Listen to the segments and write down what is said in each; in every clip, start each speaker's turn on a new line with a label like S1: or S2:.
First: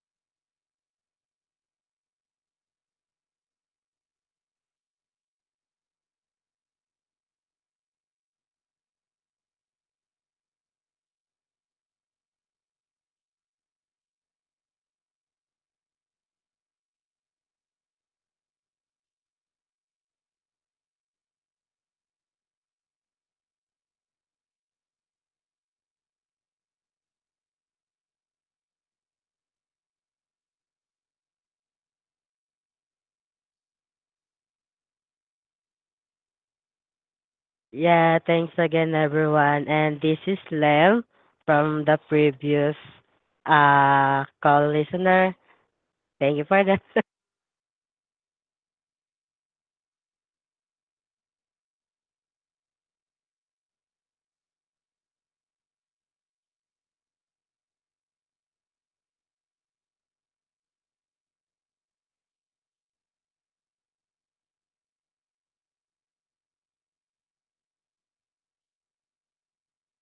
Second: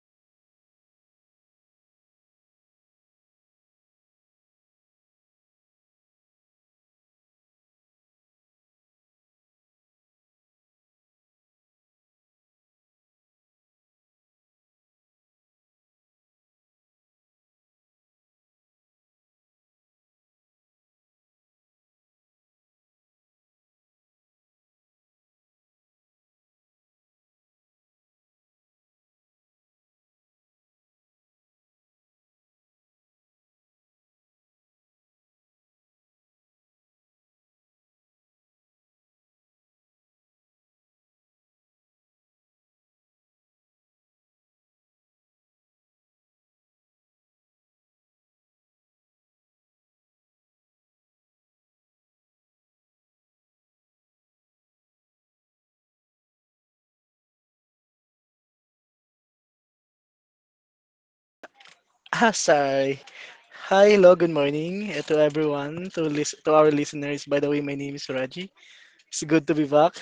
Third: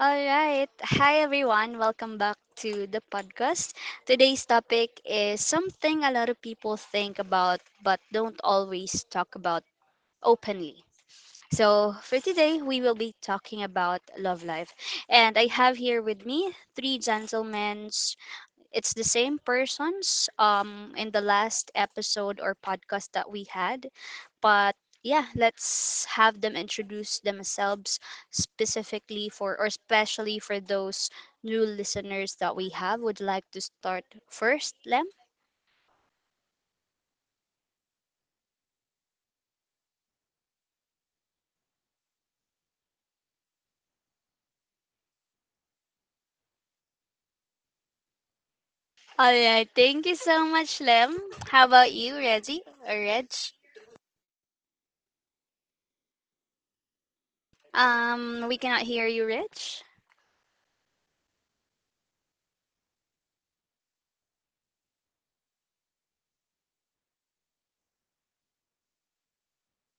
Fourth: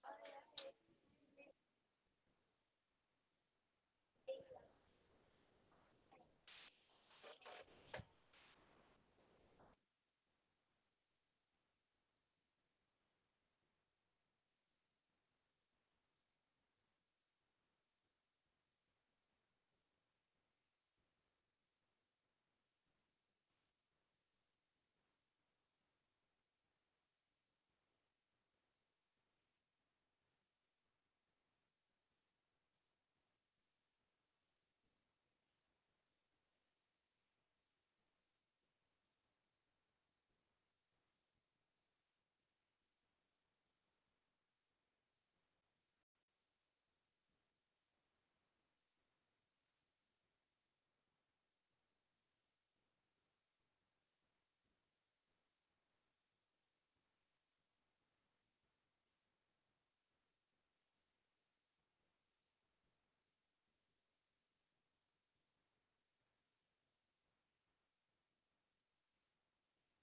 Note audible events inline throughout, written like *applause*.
S1: All right. Hi, everyone. Welcome back to the podcast. Today's topic is something a lot of people think about but don't always talk about openly. So, for today, we will be talking about love life. And I have here with me three gentlemen, it's the same persons in the last episode or podcast that we had, but yeah, let's have them introduce themselves specifically for or especially for those new listeners that we have. Would like to start first, Lem?
S2: Yeah, thanks again, everyone. And this is Lem from the previous call listener. Thank you for that. *laughs*
S1: All right. Thank you so much, Lem. How about you, Reggie or Reg? We cannot hear you, Reg.
S3: Ah, sorry. Hi, hello, good morning, to everyone, to our listeners. By the way, my name is Raji. It's good to be back.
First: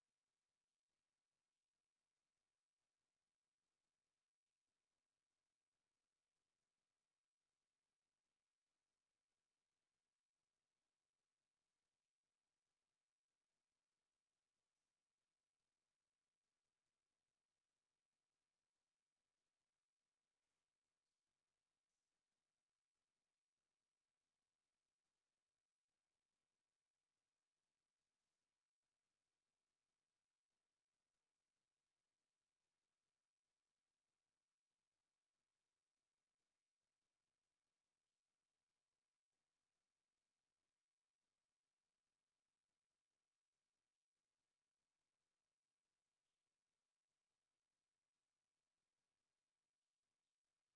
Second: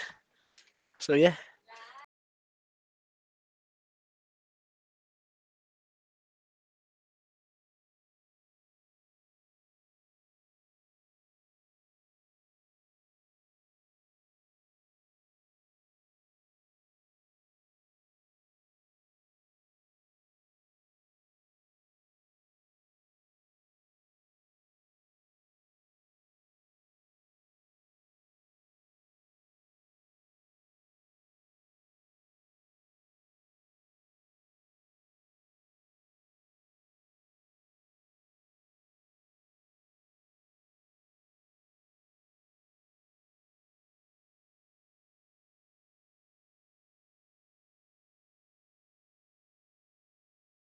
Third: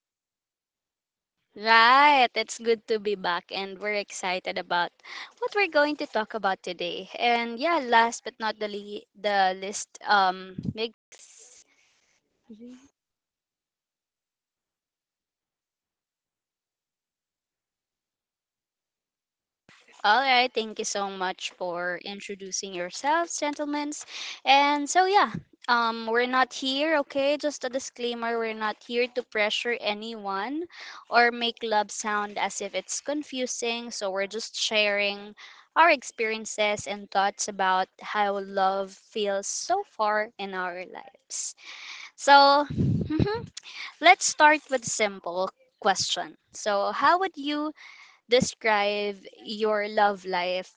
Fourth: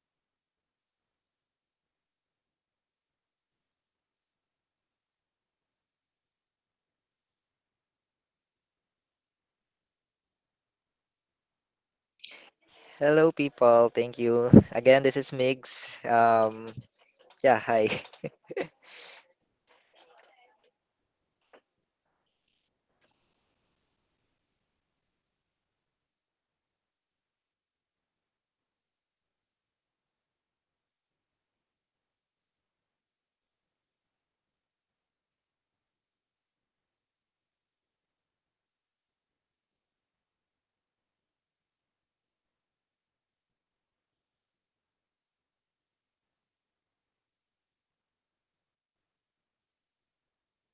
S3: So yeah.
S1: Right, it's good to be back, and we're excited about what we're going to talk about today. And yeah, last but not the list, big.
S4: Hello, people. Thank you. Again, this is Migs. Yeah, hi. *laughs*
S1: All right, thank you so much for introducing yourselves, gentlemen. And so yeah, we're not here, okay? Just a disclaimer, we're not here to pressure anyone or make love sound as if it's confusing. So we're just sharing our experiences and thoughts about how love feels so far in our lives. So, mhm, let's start with simple question. So, how would you describe your love life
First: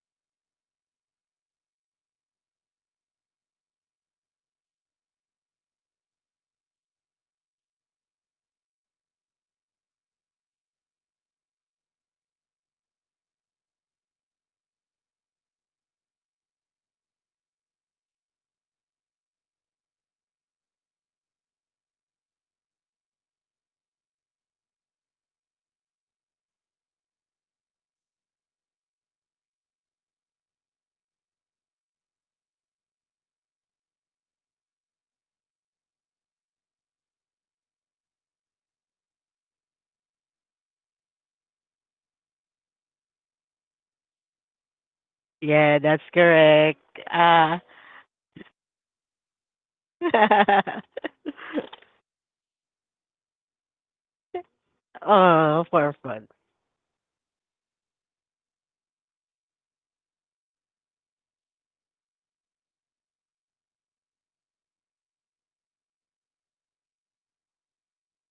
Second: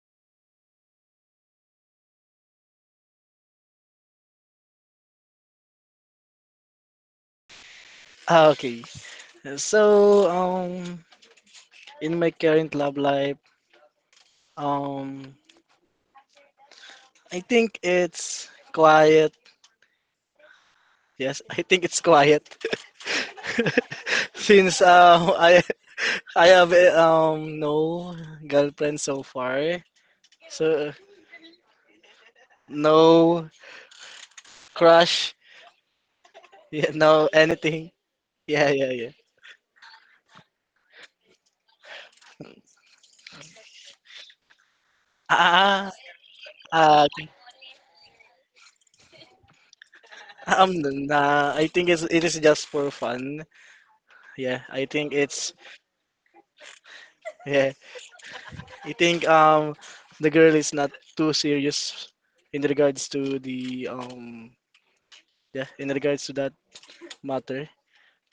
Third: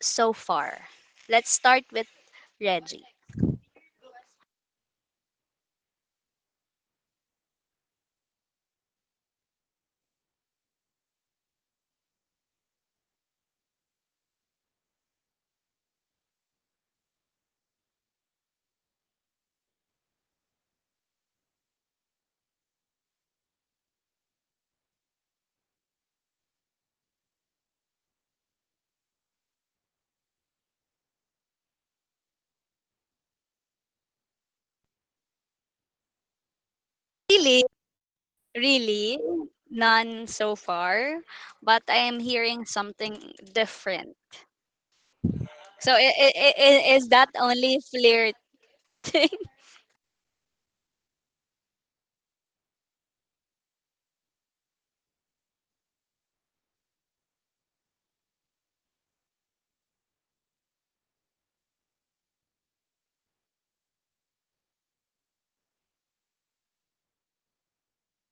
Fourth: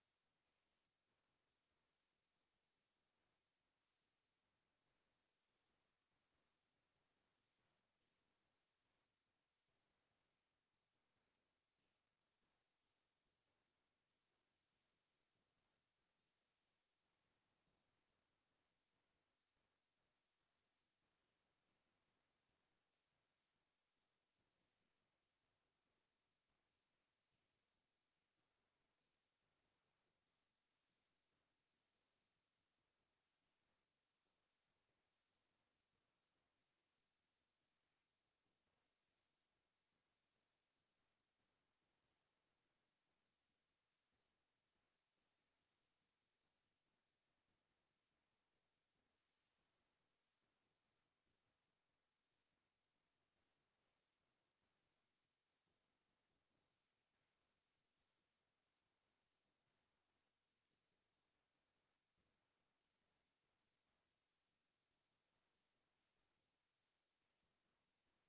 S1: so far? Let's start with Reggie.
S3: Ah, okay. So um, in my current love life, um, I think it's quiet. Yes, *laughs* I think it's quiet. *laughs* Since I have no girlfriend so far, so no crush, yeah, no
S1: Really,
S3: anything. Yeah, yeah, yeah.
S1: really, none so far, but I am hearing something different.
S2: Yeah,
S3: Ah,
S1: So
S2: that's
S1: i- i- i-
S2: correct.
S1: i- is
S3: uh,
S1: that
S2: Uh,
S1: only flirting? *laughs*
S3: um,
S2: *laughs*
S3: nah, I think it is just for fun. Yeah, I think it's.
S2: oh, for fun.
S3: Yeah. I think the girl is not too serious in regards to the yeah, in regards to that matter.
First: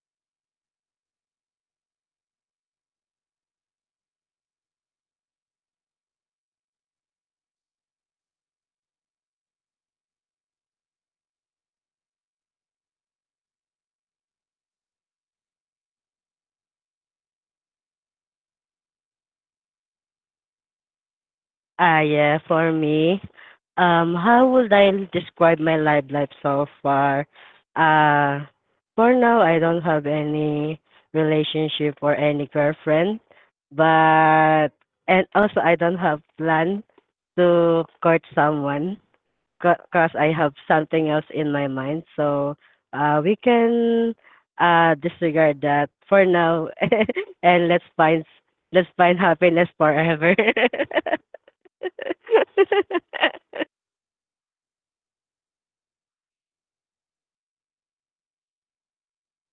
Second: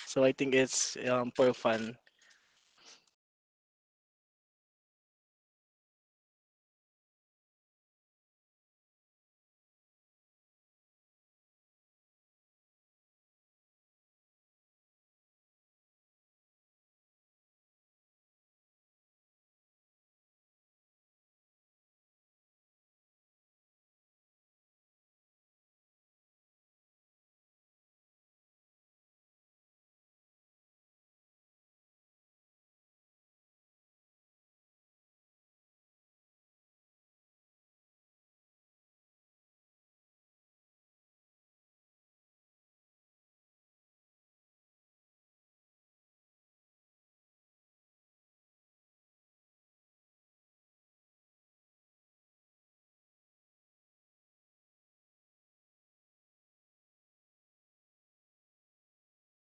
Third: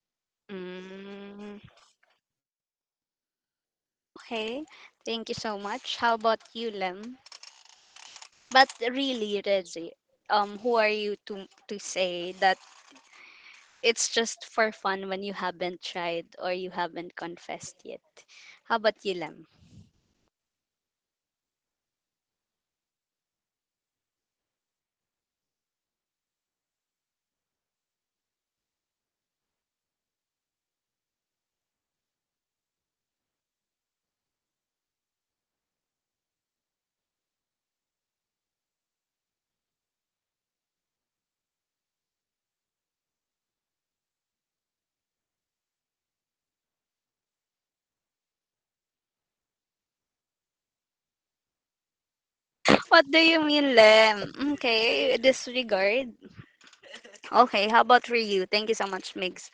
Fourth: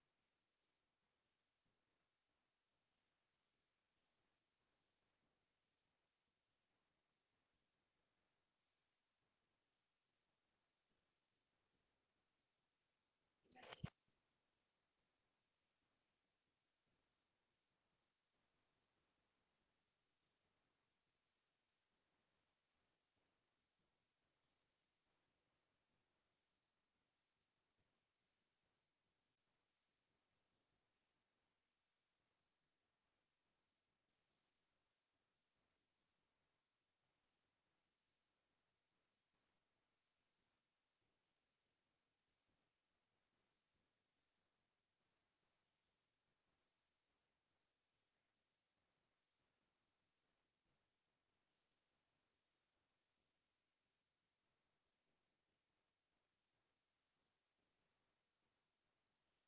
S3: So I think it's for
S1: Mm,
S3: fun.
S1: okay, thank you so much. How about you, Lem? But really, Reggie, who are you to say that it's just for fun when you haven't tried or you haven't confessed yet? How about you, Lem?
S2: Ah, yeah, for me, how would I describe my live life so far? Uh, for now, I don't have any relationship or any girlfriend, but and also I don't have plan to court someone because I have something else in my mind. So, we can disregard that for now, *laughs* and let's find happiness forever. *laughs*
S1: What do you
S2: *laughs*
S1: mean, Lem? Okay, disregard. Okay, how about Ryu? Thank you so much, Migs.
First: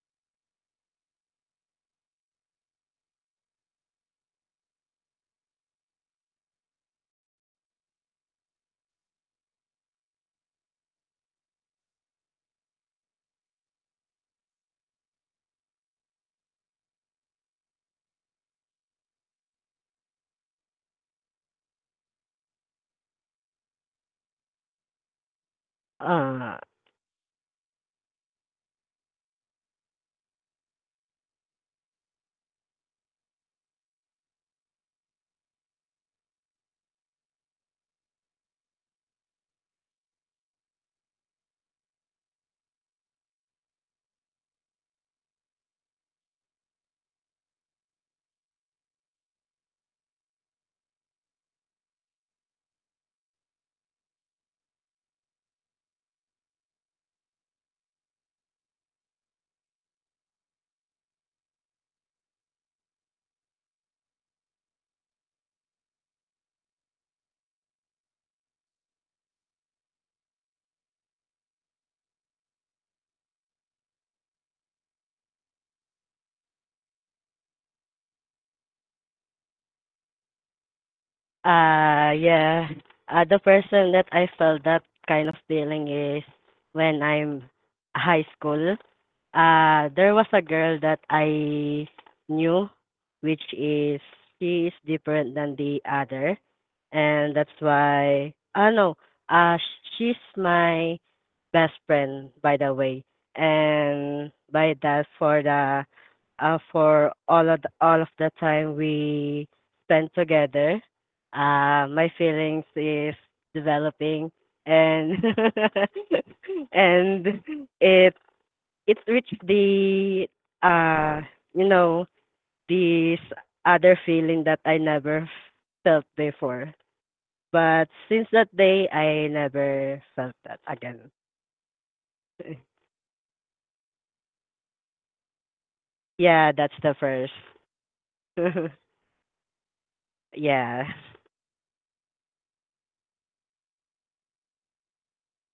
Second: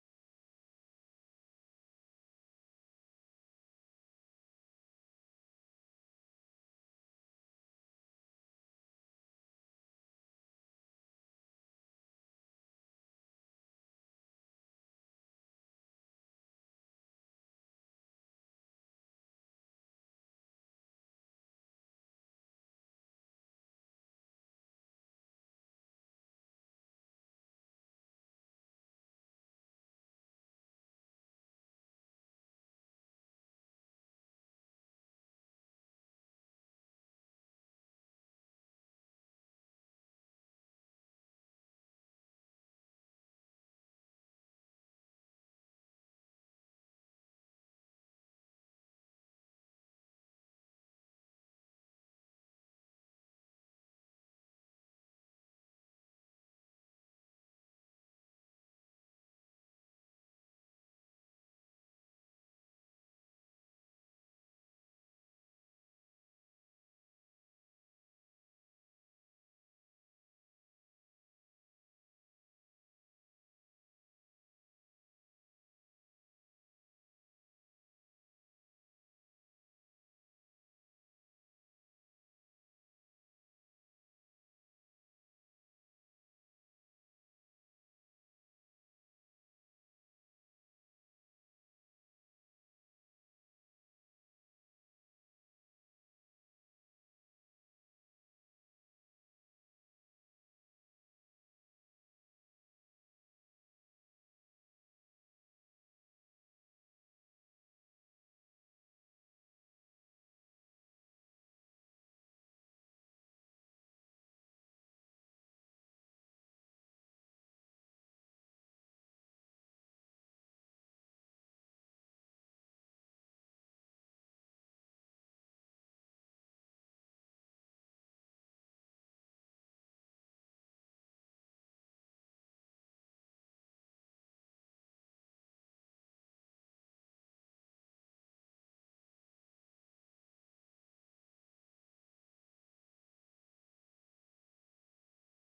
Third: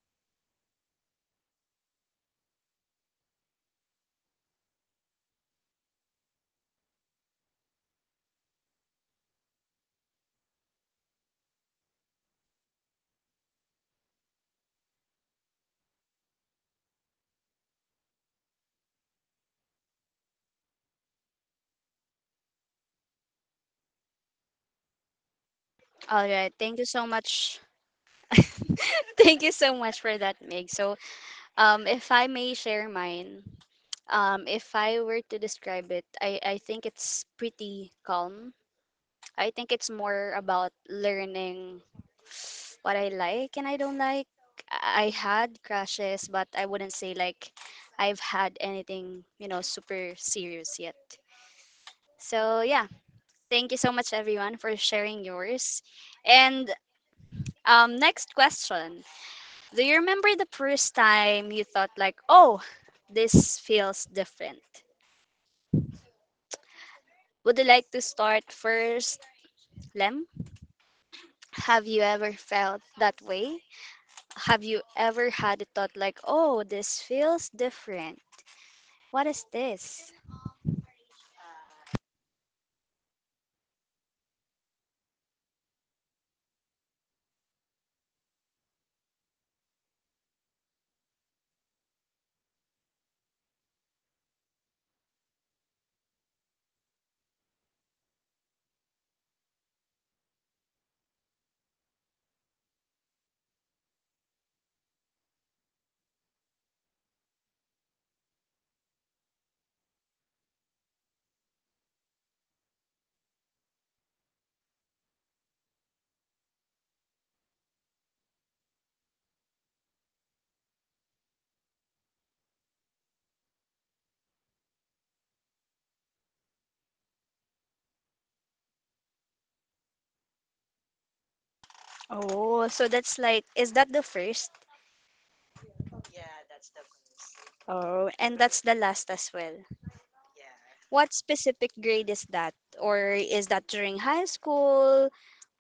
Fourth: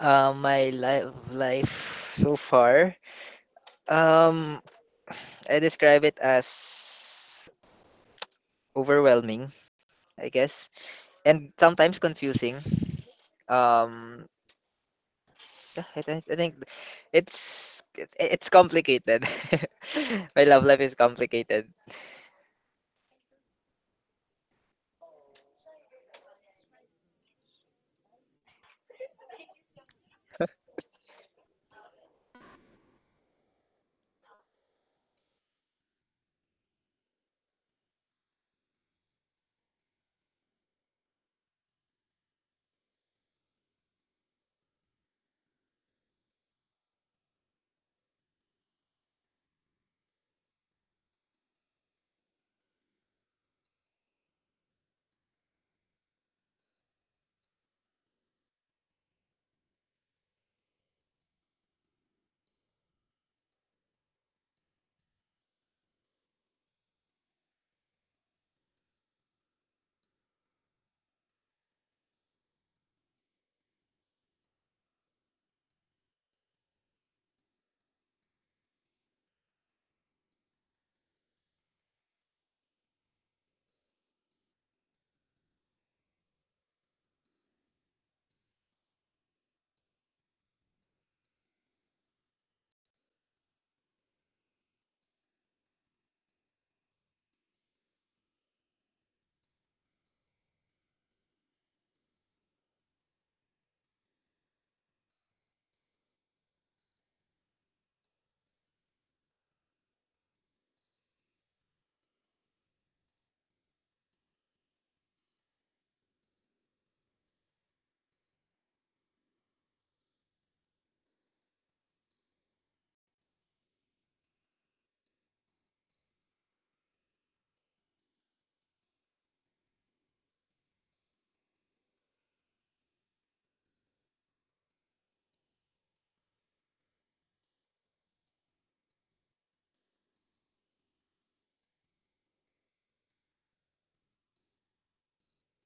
S4: My life so far. Um, I describe it as overwhelming, I guess, and sometimes confusing. Um, I think it's complicated. *laughs* My love life is complicated.
S1: All right,
S2: Uh,
S1: thank you so much. *laughs* Thank you so much for that, Mig. So, if I may share mine, if I were to describe it, I think it's pretty calm. I think it's more about learning what I like and I don't like. I had crashes, but I wouldn't say like I've had anything, you know, super serious yet. So yeah, thank you so much everyone for sharing yours. And next question: do you remember the first time you thought like, "Oh, this feels different"? Would you like to start first, Lem? Have you ever felt that way? Have you ever had a thought like, "Oh, this feels different"? What is this?
S2: Yeah. The person that I felt that kind of feeling is when I'm high school. There was a girl that I knew, which is she is different than the other, and that's why. Ah no. Uh, she's my best friend, by the way, and by that for the for all of the time we spent together. My feelings is developing and *laughs* and it it reached the uh you know this other feeling that I never felt before. But since that day, I never felt that again.
S1: Oh,
S2: *laughs*
S1: so that's like, is that the first?
S2: Yeah, that's the first.
S1: Oh, and that's the
S2: *laughs*
S1: last as well.
S2: Yeah,
S1: What specific grade is that? Or is that during high school,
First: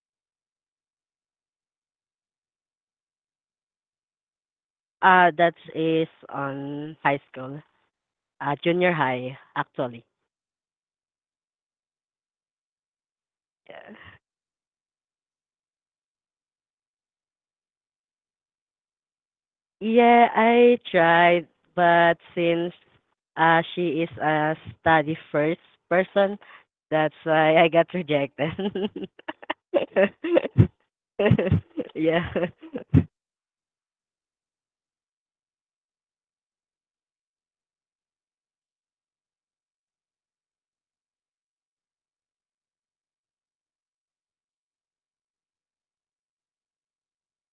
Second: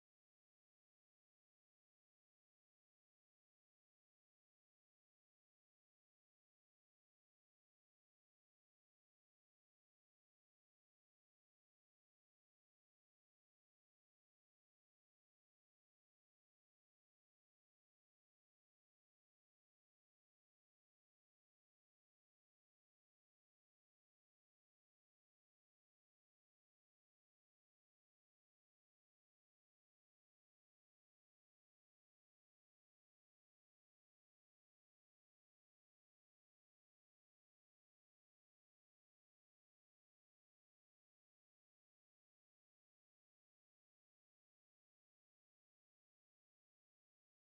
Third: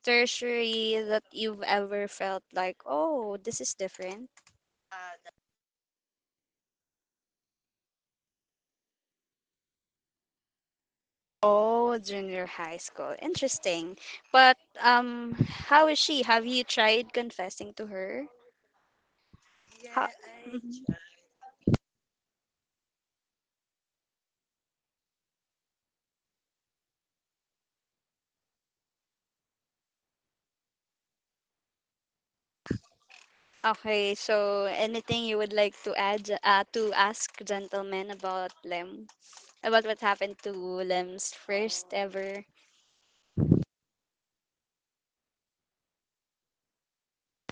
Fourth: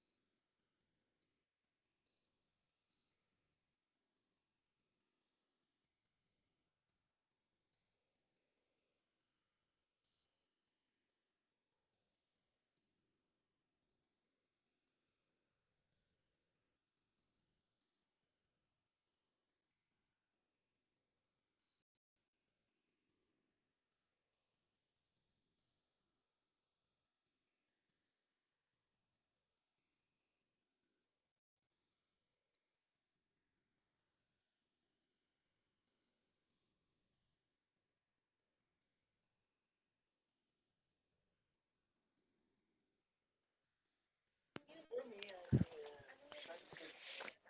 S1: tertiary, that you've ever felt like, oh, this is different?
S2: that is on high school, junior high actually.
S1: Oh, junior high school.
S2: Yeah.
S1: Interesting. But how is she? Have you tried confessing to her? How-
S2: Yeah, I
S1: Mhm.
S2: tried, but since she is a study first person, that's why I got rejected. *laughs* Yeah.
S1: Okay, so anything you would like to add to ask gentlemen about Lem, about what happened to Lem's first ever?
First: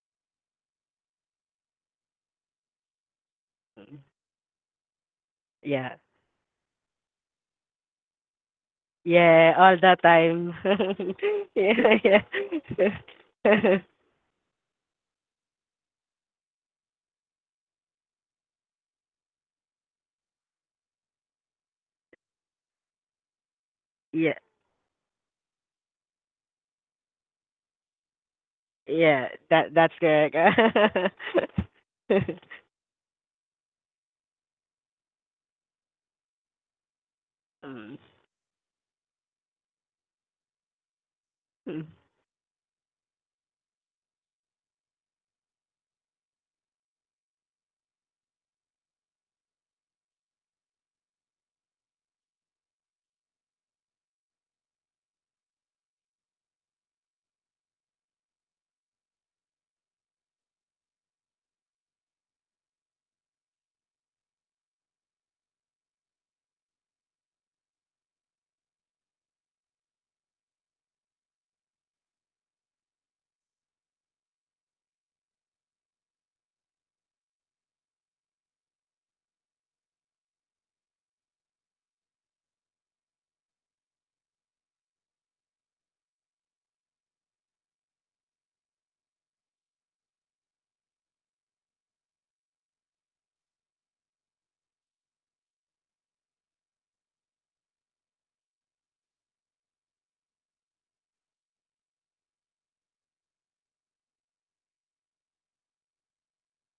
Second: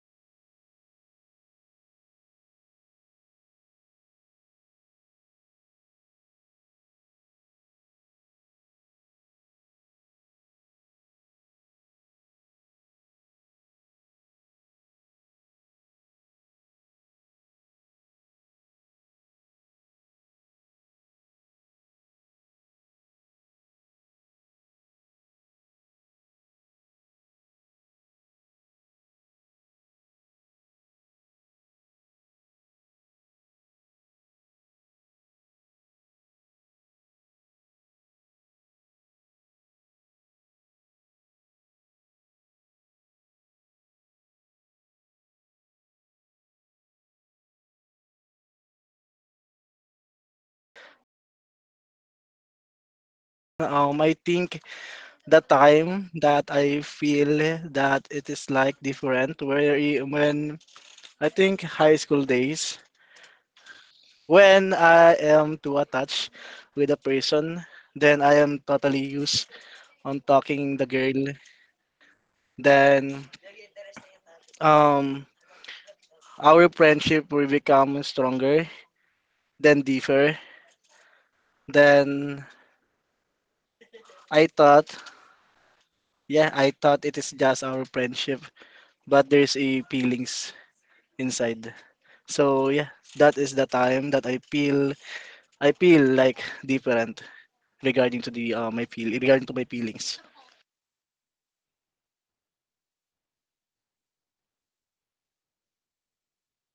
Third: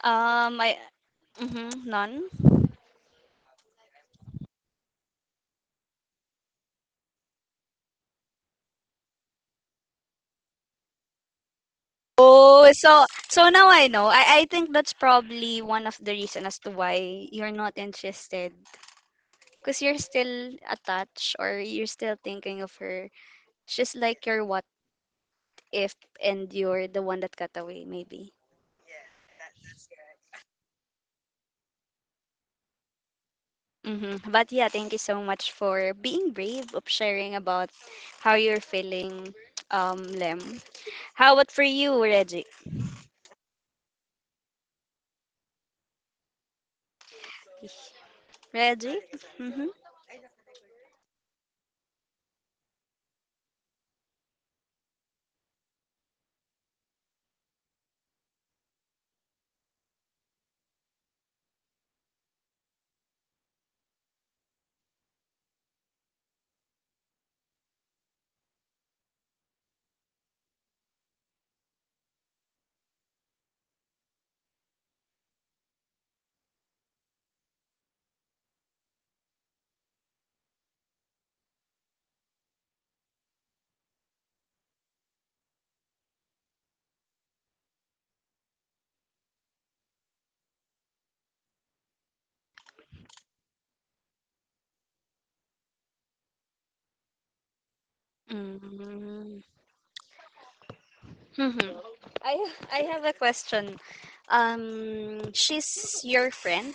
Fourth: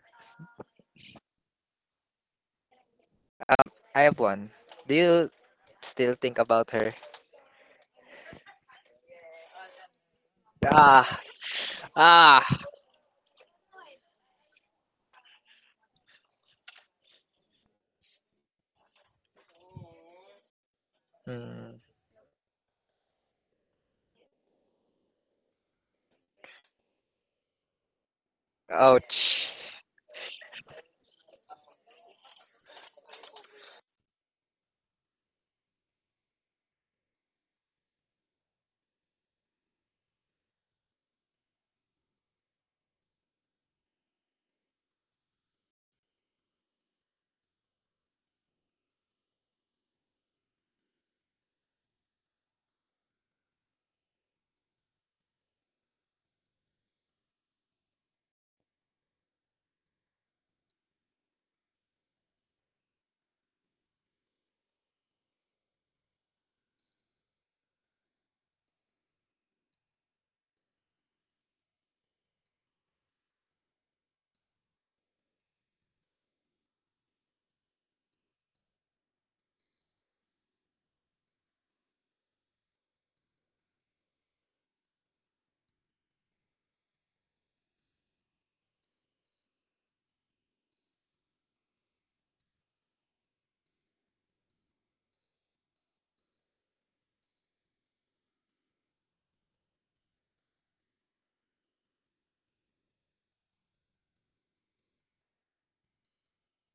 S1: Um, I, mm-hmm, none.
S4: I have one. Do you
S2: Yeah.
S4: still think about her?
S2: Yeah, all the time.
S4: Ah,
S2: *laughs* Yeah,
S4: ah.
S1: Oh,
S2: yeah.
S1: so so now I know. I think that's probably one of the reason as to why you're not interested because you're still attached or
S4: Mm,
S1: you're still thinking of her. It's just like
S2: *laughs* Yeah,
S1: your what if, and you're the one that got away maybe.
S2: yeah,
S4: ouch.
S2: that that's correct. *laughs*
S1: Mm-hmm. But yeah, thank you so much for being brave of sharing about how you're feeling, Lem. How about for
S2: Mm.
S1: you, Reggie? Reggie? Mm-hmm.
S3: I think the time that I feel that it is like different where when I think high school days, when I am too attached with a person, then I am totally used on talking the girl. Then um our friendship will become stronger, then deeper. Then I thought, yeah, I thought it is just our friendship, but there's a feelings inside. So yeah, that is the time that I feel like different regarding to the my feel
S1: Mm-hmm.
S3: regarding to my feelings.
S1: Mm-hmm. I have a question. She's your friend,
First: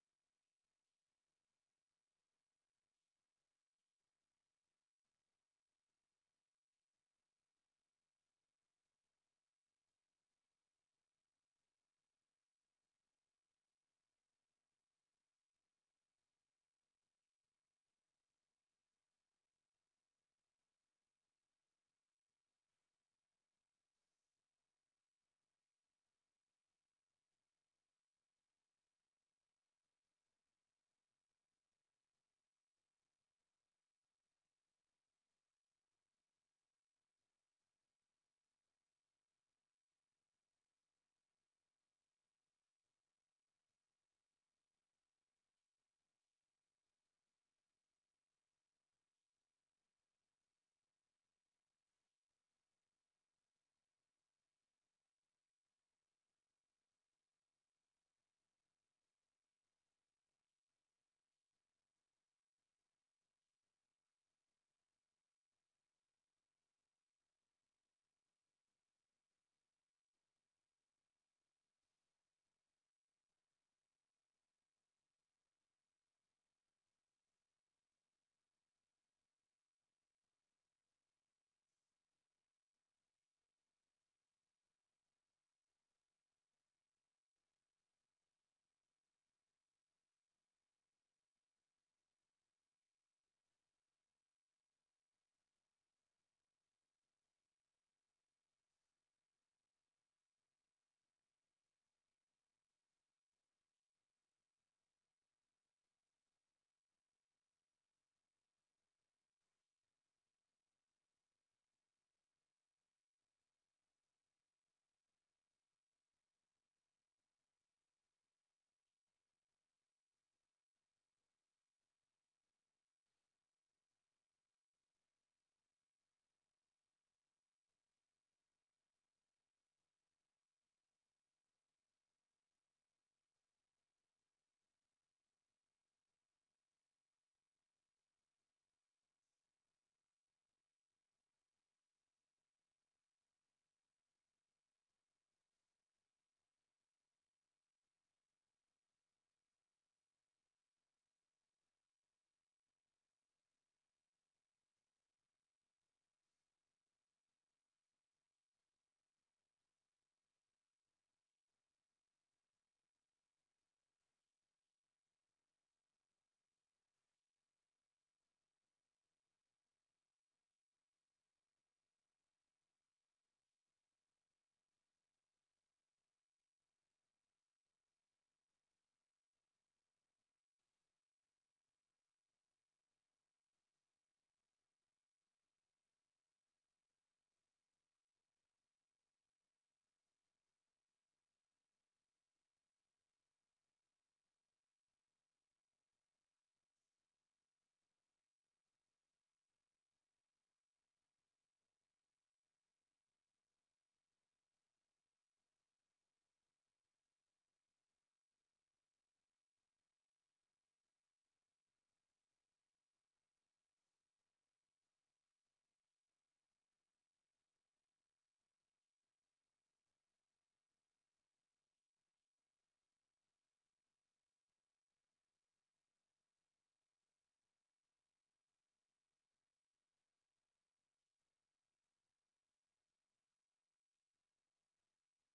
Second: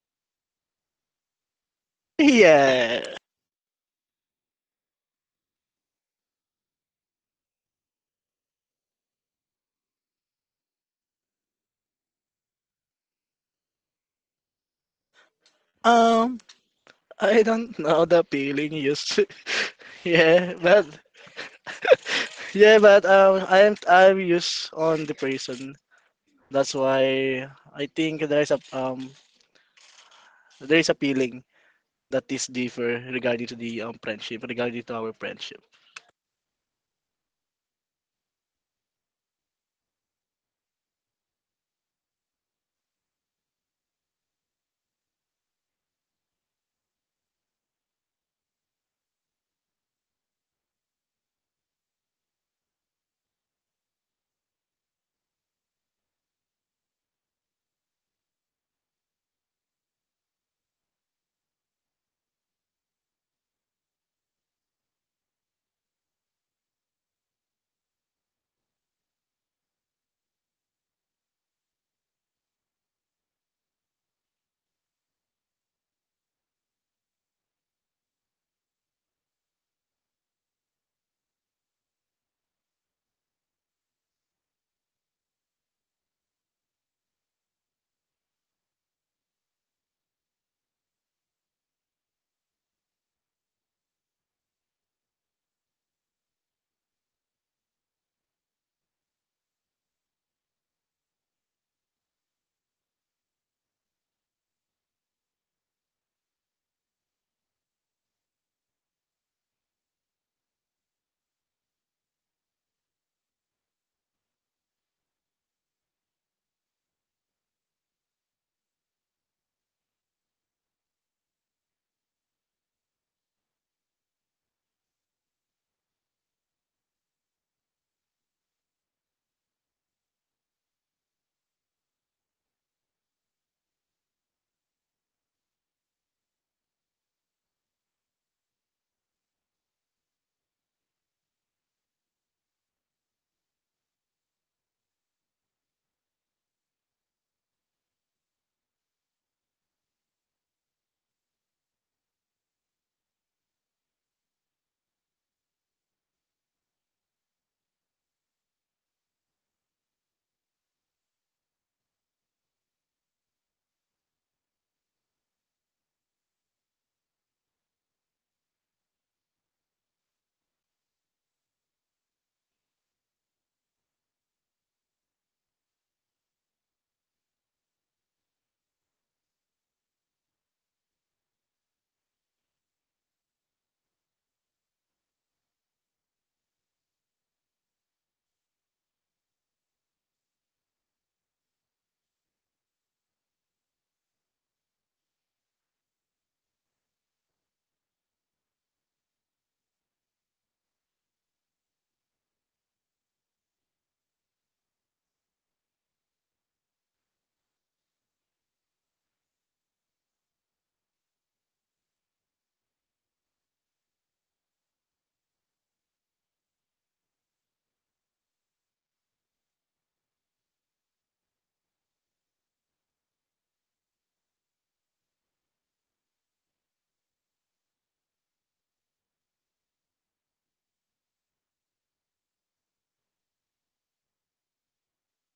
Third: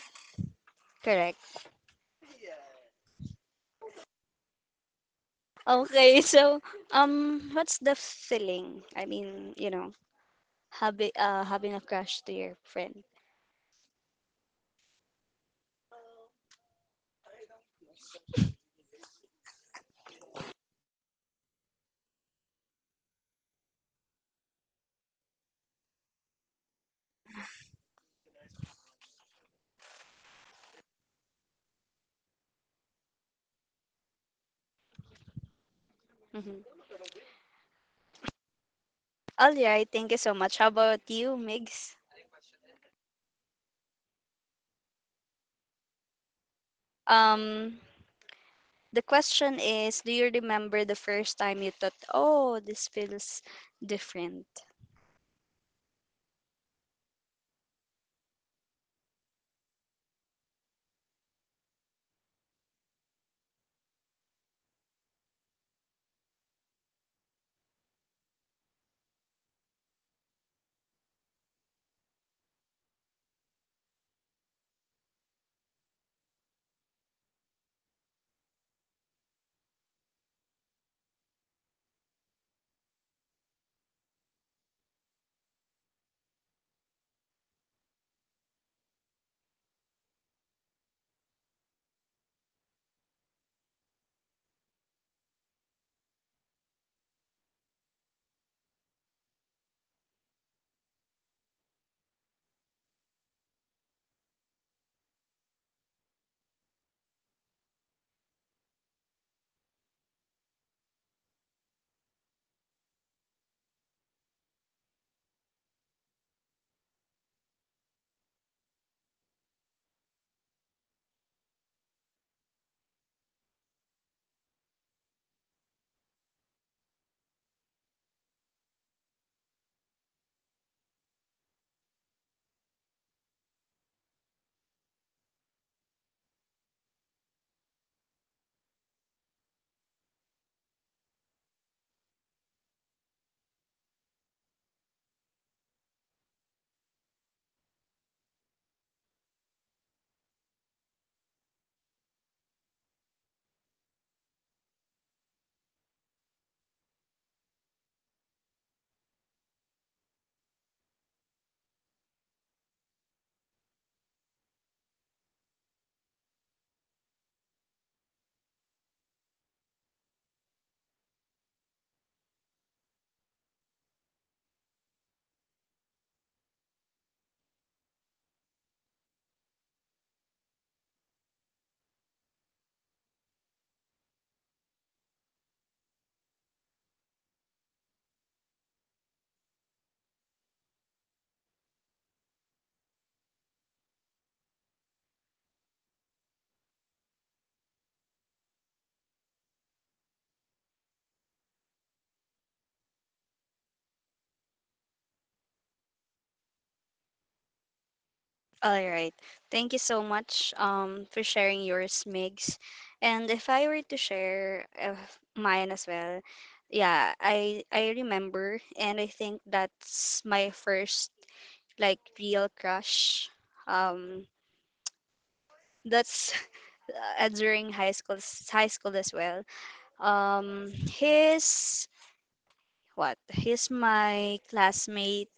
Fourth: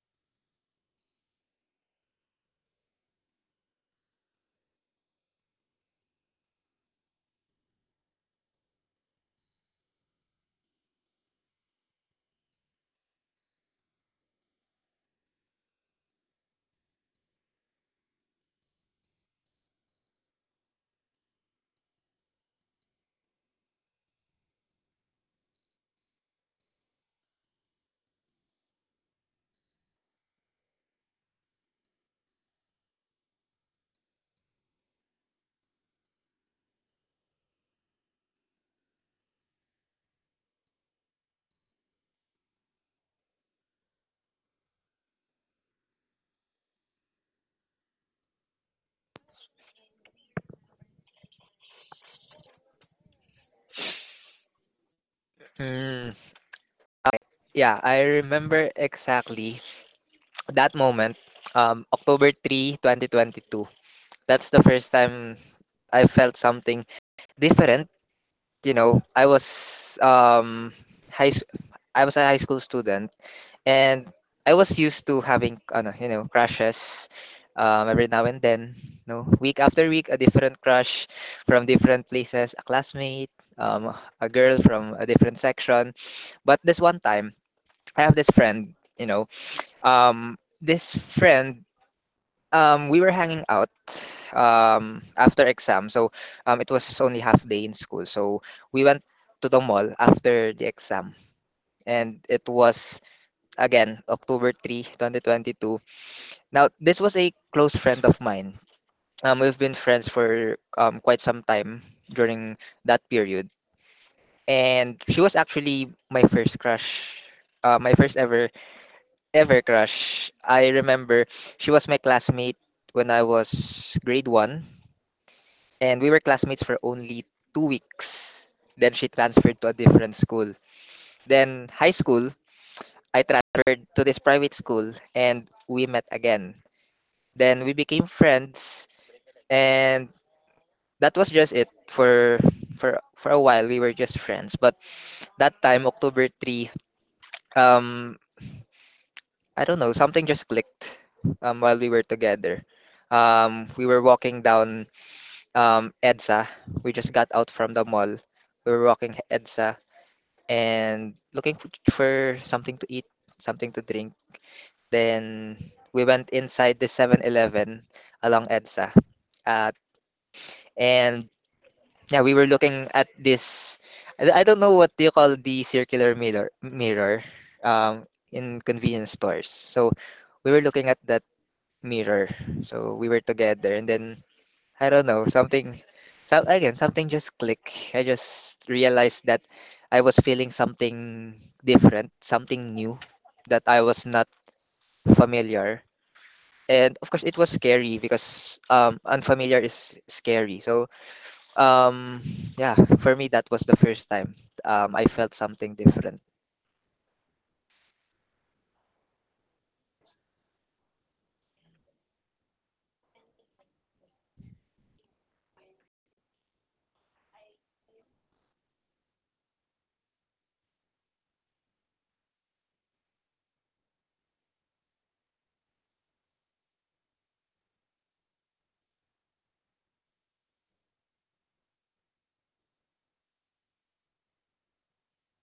S1: correct?
S3: *laughs* Yeah.
S1: Okay, *laughs* so what's the feeling? I mean, you know, having having a crush to your friend.
S3: Um I don't know the feeling used. To. *laughs* Yeah, but yeah, but I'm used on depression. That's why I think there is a feeling that is differ regarding to the friendship regarding to our friendship.
S1: Mm-hmm. All right, thank you so much. How about you, Migs? Um, the question is, do you remember the first time you thought, "Oh, this feels different"?
S4: Hmm. Yeah, I remember exactly that moment, October 3, 2022. That's the first time I felt something different. You know, I was high s- I was a high school student, and I was used to having you know, crushes every now and then, no, week after week a different crush from different places, a classmate, um a girl from a different section. But this one time, I have this friend, you know, this friend we were hanging out after exam, so it was only half day in school, so we went to the mall after the exam, and it was again October 3 2022. Now this was a close friend of mine. We've been friends for quite some time during that period, and she was actually my first crush, my first ever crush. I remember she was my classmate when I was grade one, and we were classmates for only 2 weeks. Then she transferred to a different school. Then high school, I transferred to this private school, and we met again. Then we became friends, and that was just it for a while. We were just friends, but that time October three, um, I don't know, something just clicked while we were together. We were walking down EDSA. We just got out from the mall. We were walking EDSA and looking for something to eat, something to drink. Then we went inside the 7-Eleven along EDSA. Uh, and yeah, we were looking at this. I don't know what you call the circular mirror um, in convenience stores. So we were looking at that mirror. So we were together, and then I don't know something. So again, something just clicked. I just realized that I was feeling something different, something new that I was not familiar. And of course, it was scary because unfamiliar is scary. Um, yeah, for me that was the first time I felt something different.
S1: All right. Thank you so much for sharing yours, Migs. And if I were to share mine as well, yeah, I remember, and I think that's my first like real crush. Um, that's *laughs* during high school as well. He's what? He's my classmate.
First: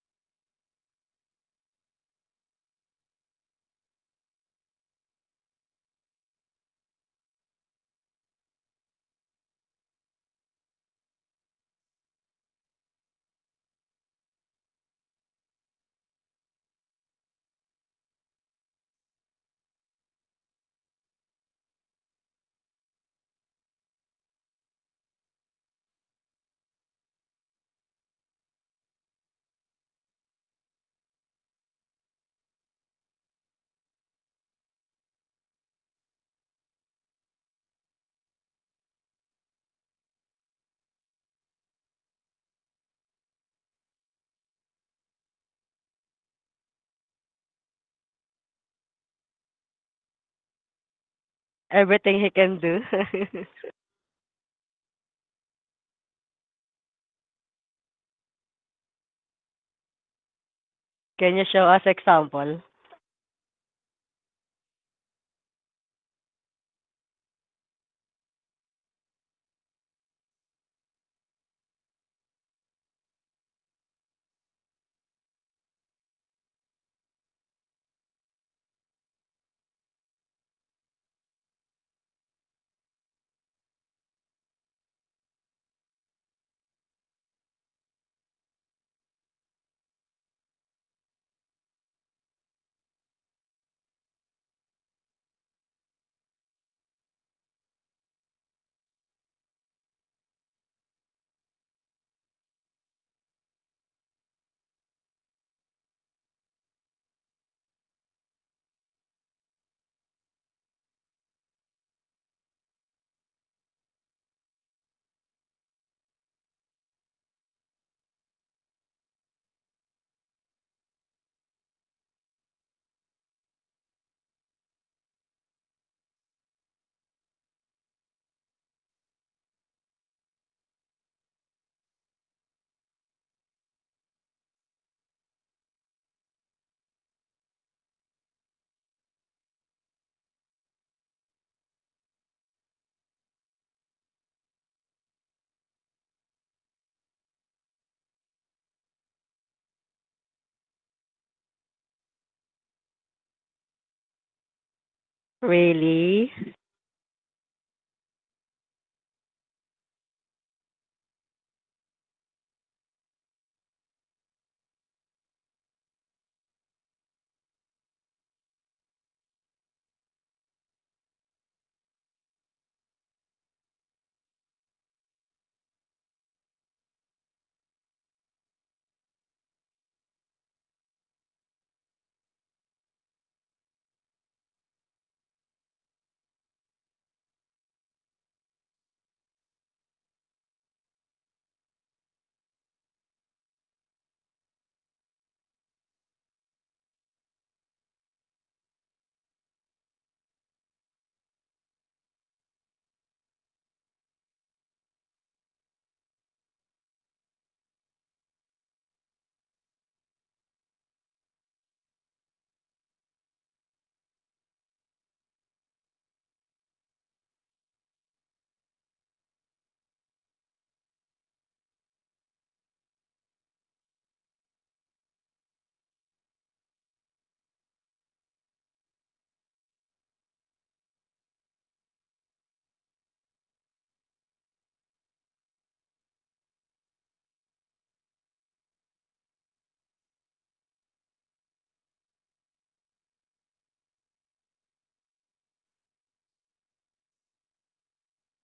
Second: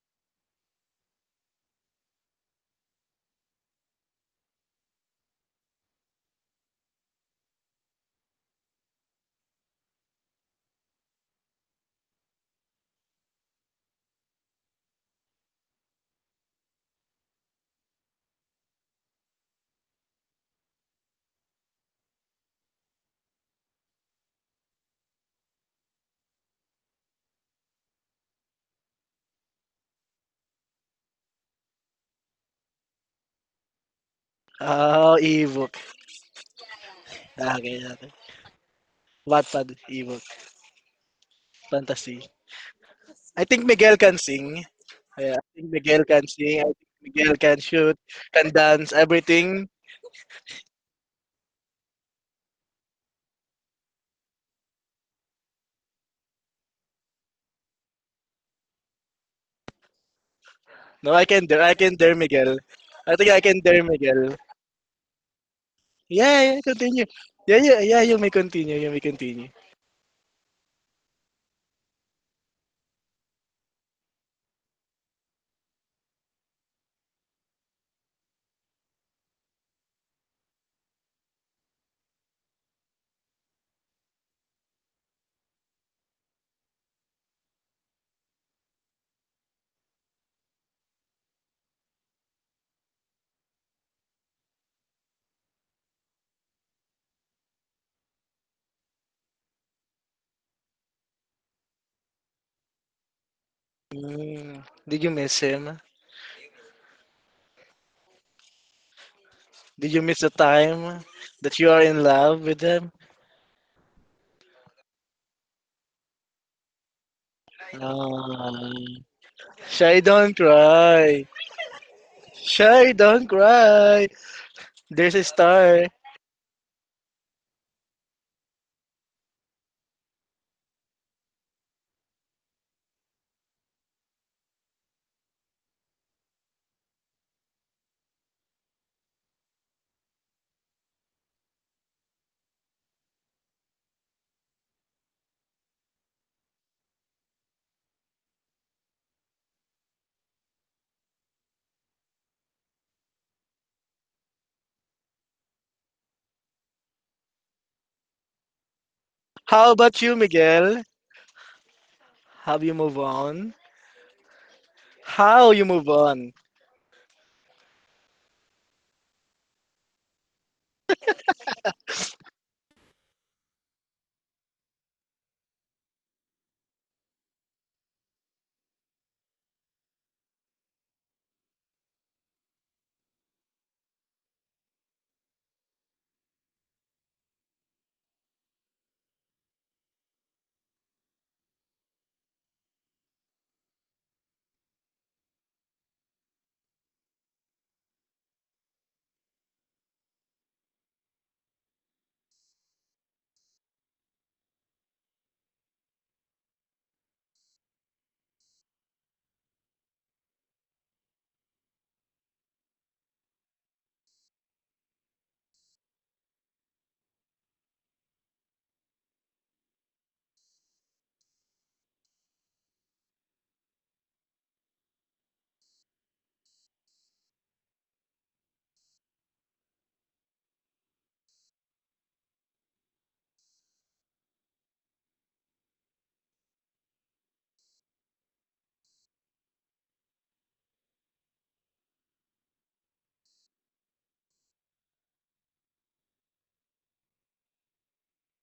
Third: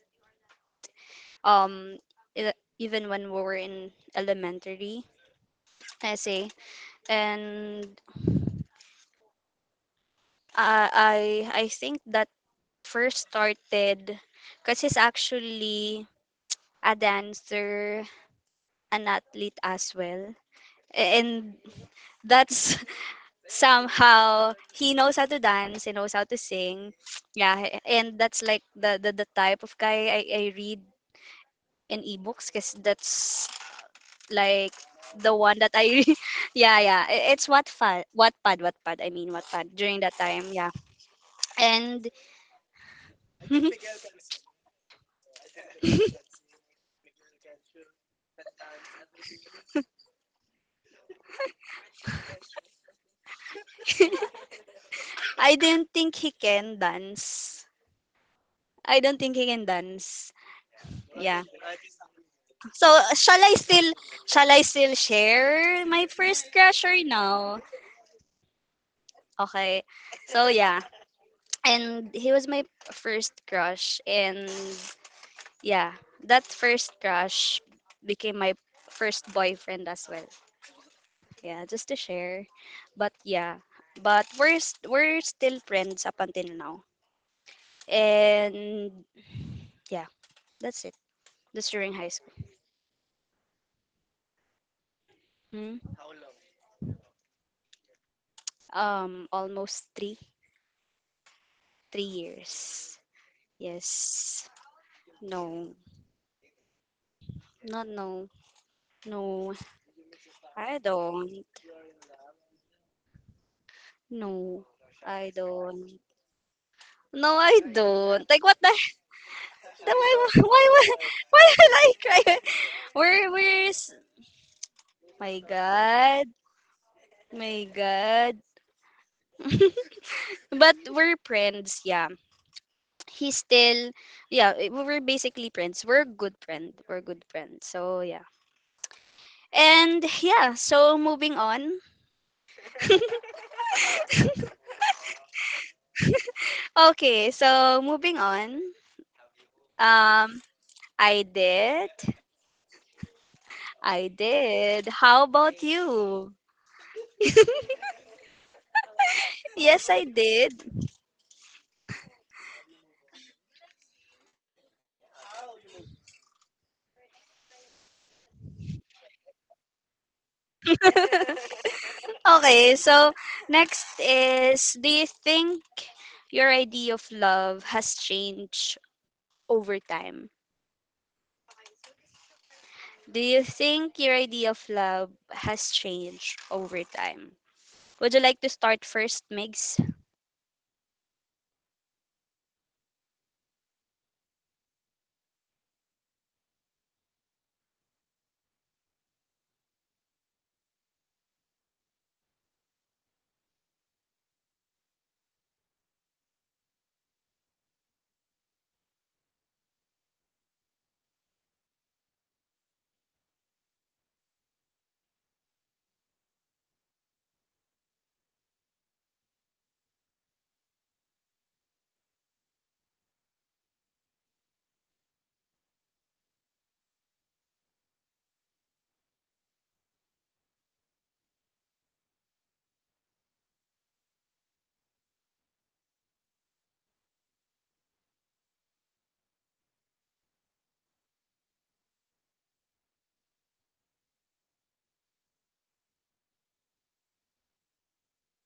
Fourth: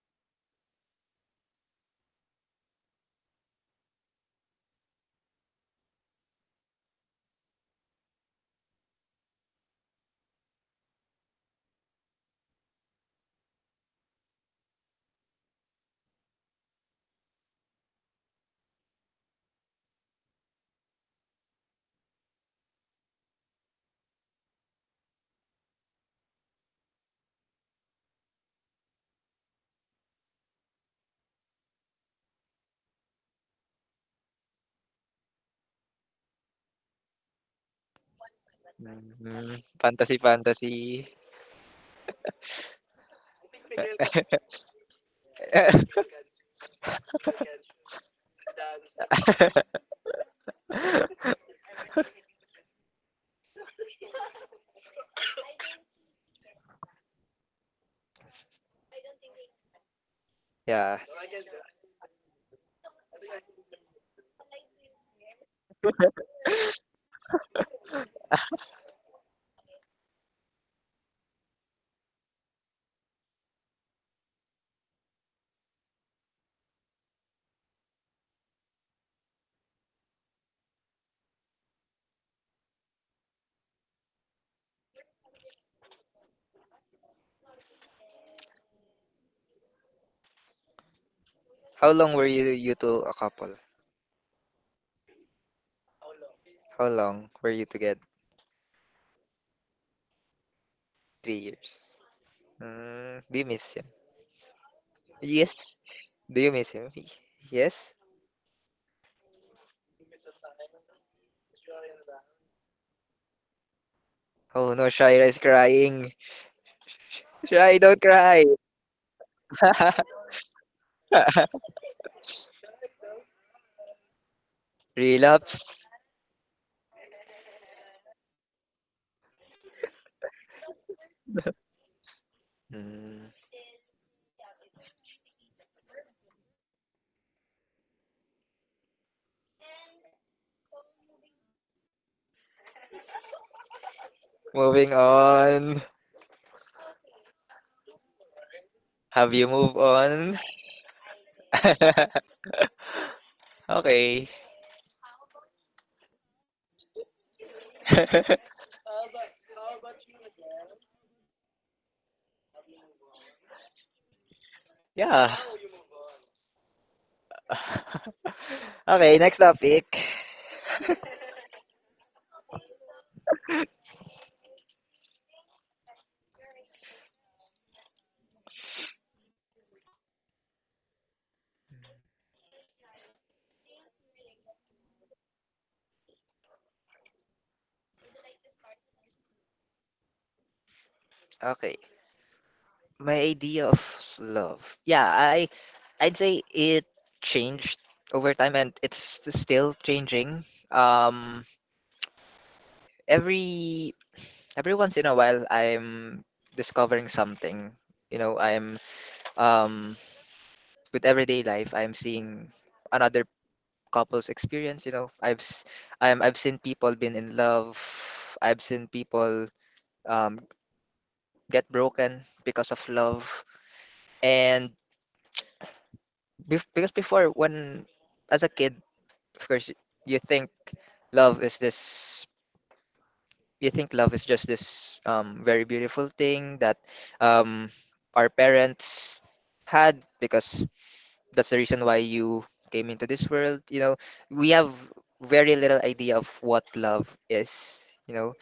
S1: Um, e- even when we were in elementary, I say, and uh, I think that first started because he's actually a dancer, an athlete as well, and that's *laughs* somehow he knows how to dance, he knows how to sing, yeah, and that's like the type of guy I read in ebooks because that's like
S3: Oh,
S1: the one that
S3: ebook.
S1: I *laughs* yeah, yeah I- it's what
S3: Okay,
S1: Wattpad
S3: okay.
S1: Wattpad Wattpad I mean
S4: Mm,
S3: Wattpad
S1: Wattpad during that
S4: fantasy,
S3: ebook
S1: time, yeah.
S4: fantasy.
S1: And
S3: fantasy. I think Miguel can
S1: *laughs*
S3: sing. Yeah, I think Miguel can sing. I think Miguel can shoot, can dance, everything.
S4: *laughs*
S2: Everything he can do. *laughs*
S1: I don't think he can dance. I don't think he can dance.
S4: yeah.
S3: No, I
S2: Can
S1: Yeah.
S2: you
S3: can dare.
S2: show
S3: I
S2: us
S3: can dare Miguel.
S2: example?
S1: So,
S3: I think I can dare Miguel.
S1: shall I still share my
S3: Yeah,
S1: first
S3: yeah,
S1: crush or
S3: continue. Yeah,
S1: no?
S3: yeah, yeah, you may continue. You may continue.
S1: Okay. So, yeah. And he was my first crush, and yeah, that first crush became my first boyfriend as well. Yeah, just to share. But yeah, but we're still friends up until now. And yeah, that's it. That's
S4: How
S1: during high
S4: long were
S1: school.
S4: you two a couple?
S1: Hmm?
S4: How long were you together?
S1: Um, almost three,
S4: 3 years.
S1: 3 years.
S4: Mm, do you miss him?
S1: Yes.
S3: Mm. Did you miss
S1: No,
S4: Yes.
S3: him?
S4: Do you miss him?
S1: not
S4: Yes.
S1: no, no.
S3: Did you miss the
S1: I
S3: time
S1: don't.
S3: that you are in love with him?
S1: No,
S4: Oh no, Shaira
S1: I
S4: is
S1: don't.
S4: crying.
S1: No, I
S4: Shai, don't
S1: don't.
S4: cry.
S1: Like what
S3: Ah,
S1: the?
S3: Shy,
S4: *laughs*
S1: Why?
S3: don't
S1: Why? Why?
S3: cry.
S1: Why will I cry? *laughs*
S3: Shy, don't
S1: Where? Where's?
S3: cry. There's a
S1: My
S4: Relapse.
S3: star.
S1: God. My God. But we're friends, yeah.
S4: Mm.
S1: He's still, yeah, eh, we're basically friends. We're good friend. We're good friends. So, yeah. And yeah, so moving on.
S4: Moving on.
S1: Okay, so moving on.
S4: Have you moved
S1: Um,
S4: on?
S1: I did.
S4: *laughs*
S1: I
S4: Okay.
S1: did. How about you?
S2: Really?
S4: *laughs*
S3: How
S1: Yes, I
S3: about you,
S1: did.
S3: Miguel? Have you move on?
S4: yeah.
S3: How you move on?
S4: *laughs* Okay, next topic.
S1: *laughs* Okay, so next is, do you think your idea of love has changed over time? Do you think your idea of love has changed over time? Would you like to start first, Migs?
S4: Okay. My idea of love. I'd say it changed over time, and it's still changing. Um, every every once in a while I'm discovering something. You know, I'm um with everyday life I'm seeing another couple's experience, you know. I've s- I'm I've seen people been in love. I've seen people um get broken because of love. And bef Because before, when as a kid, of course, you think love is this you think love is just this very beautiful thing that um, our parents had, because that's the reason why you came into this world. You know, we have very little idea of what love is, you know.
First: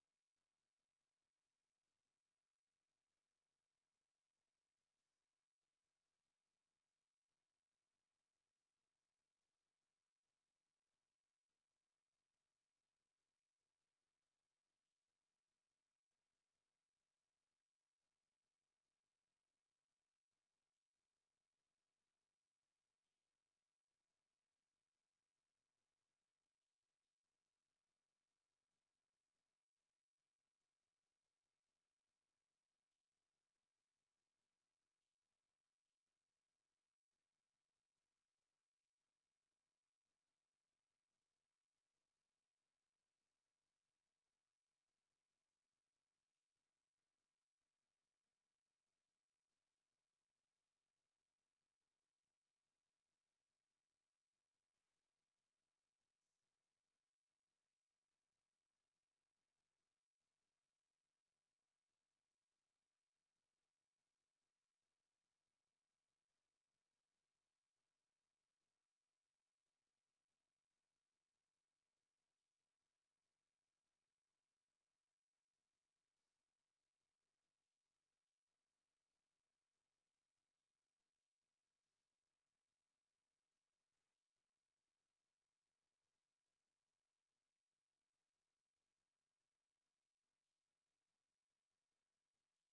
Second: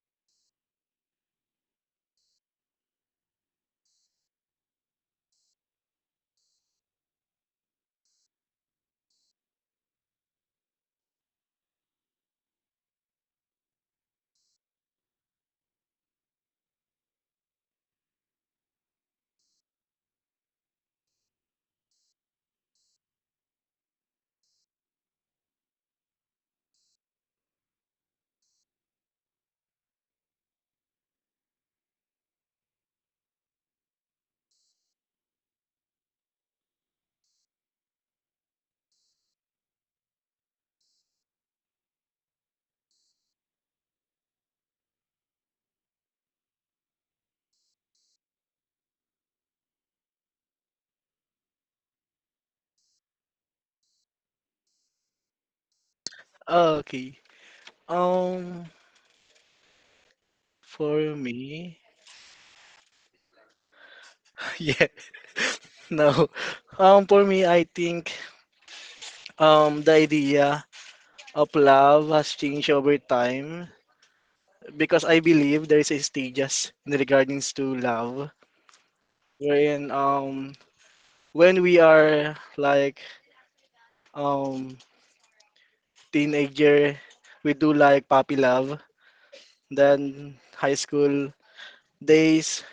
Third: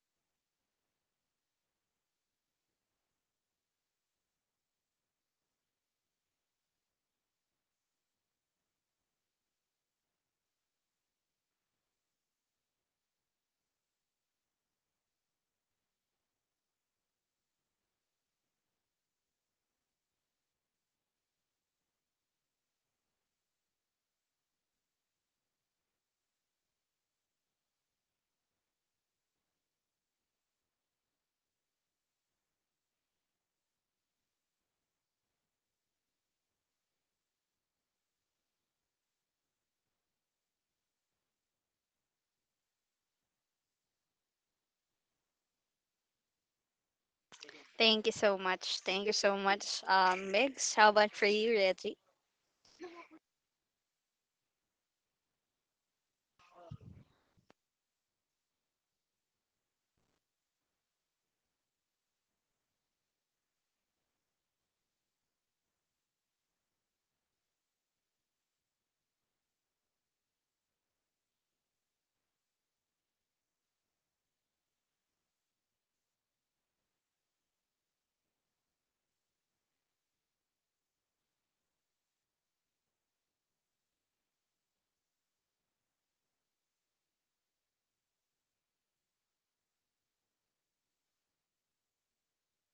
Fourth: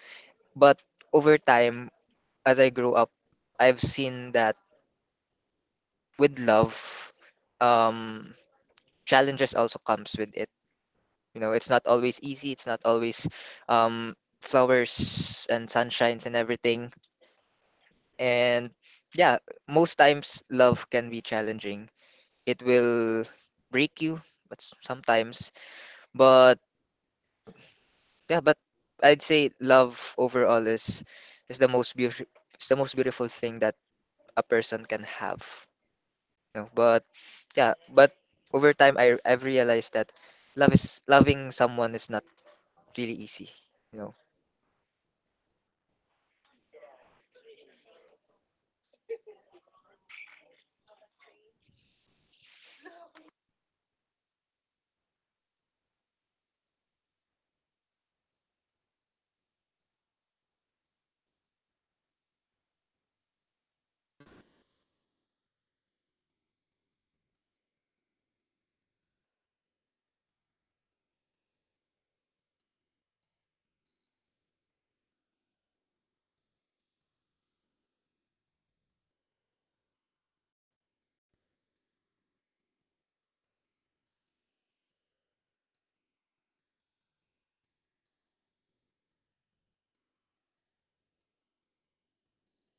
S4: But over time, as I grew up, I've seen that with love, um, challenges also comes with it. You know, it's not always easy, it's not always um, flowers and sunshines and everything. And yeah, most times love can be challenging. It will break you, but sometimes. But yeah, but I'd say love overall is the most beautiful is the most beautiful thing that a person can have. You know, but yeah, but over time I've realized that love is loving someone is not really easy. You know.
S1: Thank you so much. Thank you so much, Migs. How about for you, Reggie?
S3: Okay. Um, for me, *laughs* yeah, no. For me, I think the idea of love has changed over time because I believe there is a stages in regards to love, wherein when we are like um teenager, we do like puppy love, then high school days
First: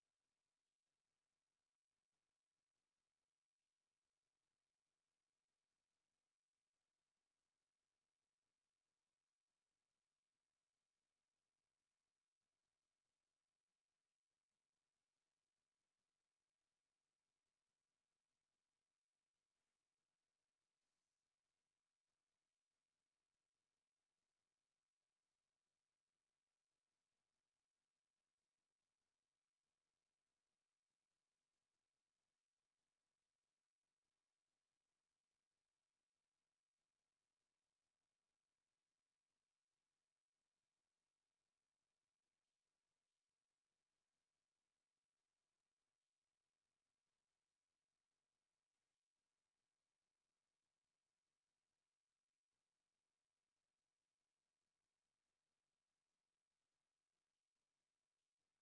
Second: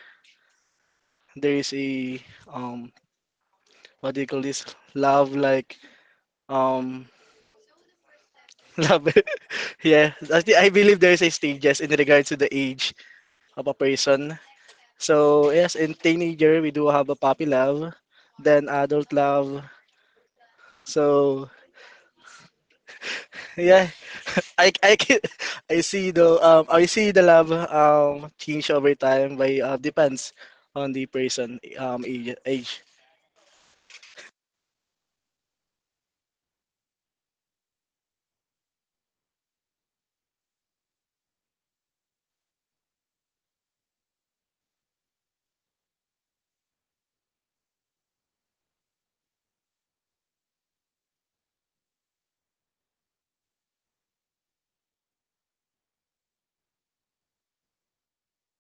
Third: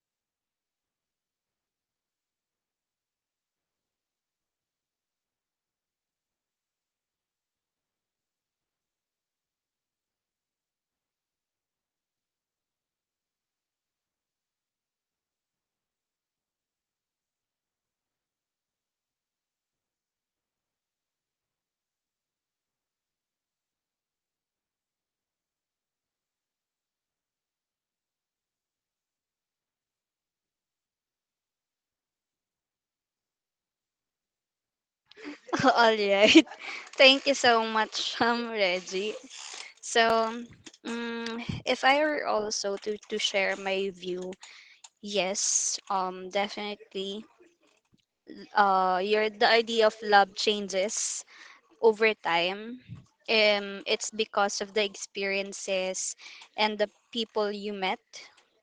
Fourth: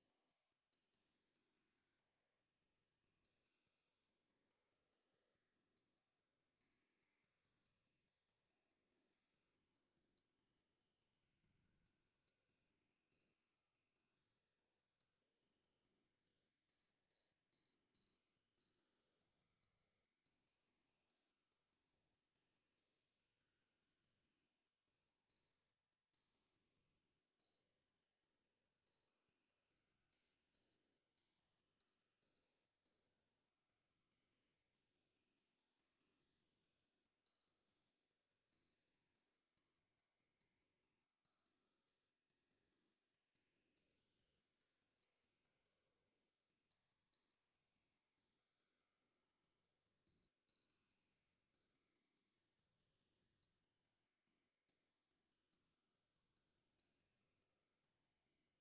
S3: there is a um what do you call this, love like um *laughs* love. *laughs* Yeah, I believe there is a stages in regards to the age of a person. So yes, in teenager we do have a puppy love, then adult love. So *laughs* yeah, I I can, *laughs* I see the love change over time by depends on the person age, age.
S1: *laughs* All right. *laughs* Thank you so much, Reggie. So, if I were also to share my view, yes, definitely. Your The idea of love changes over time, it's because of the experiences and the people you met,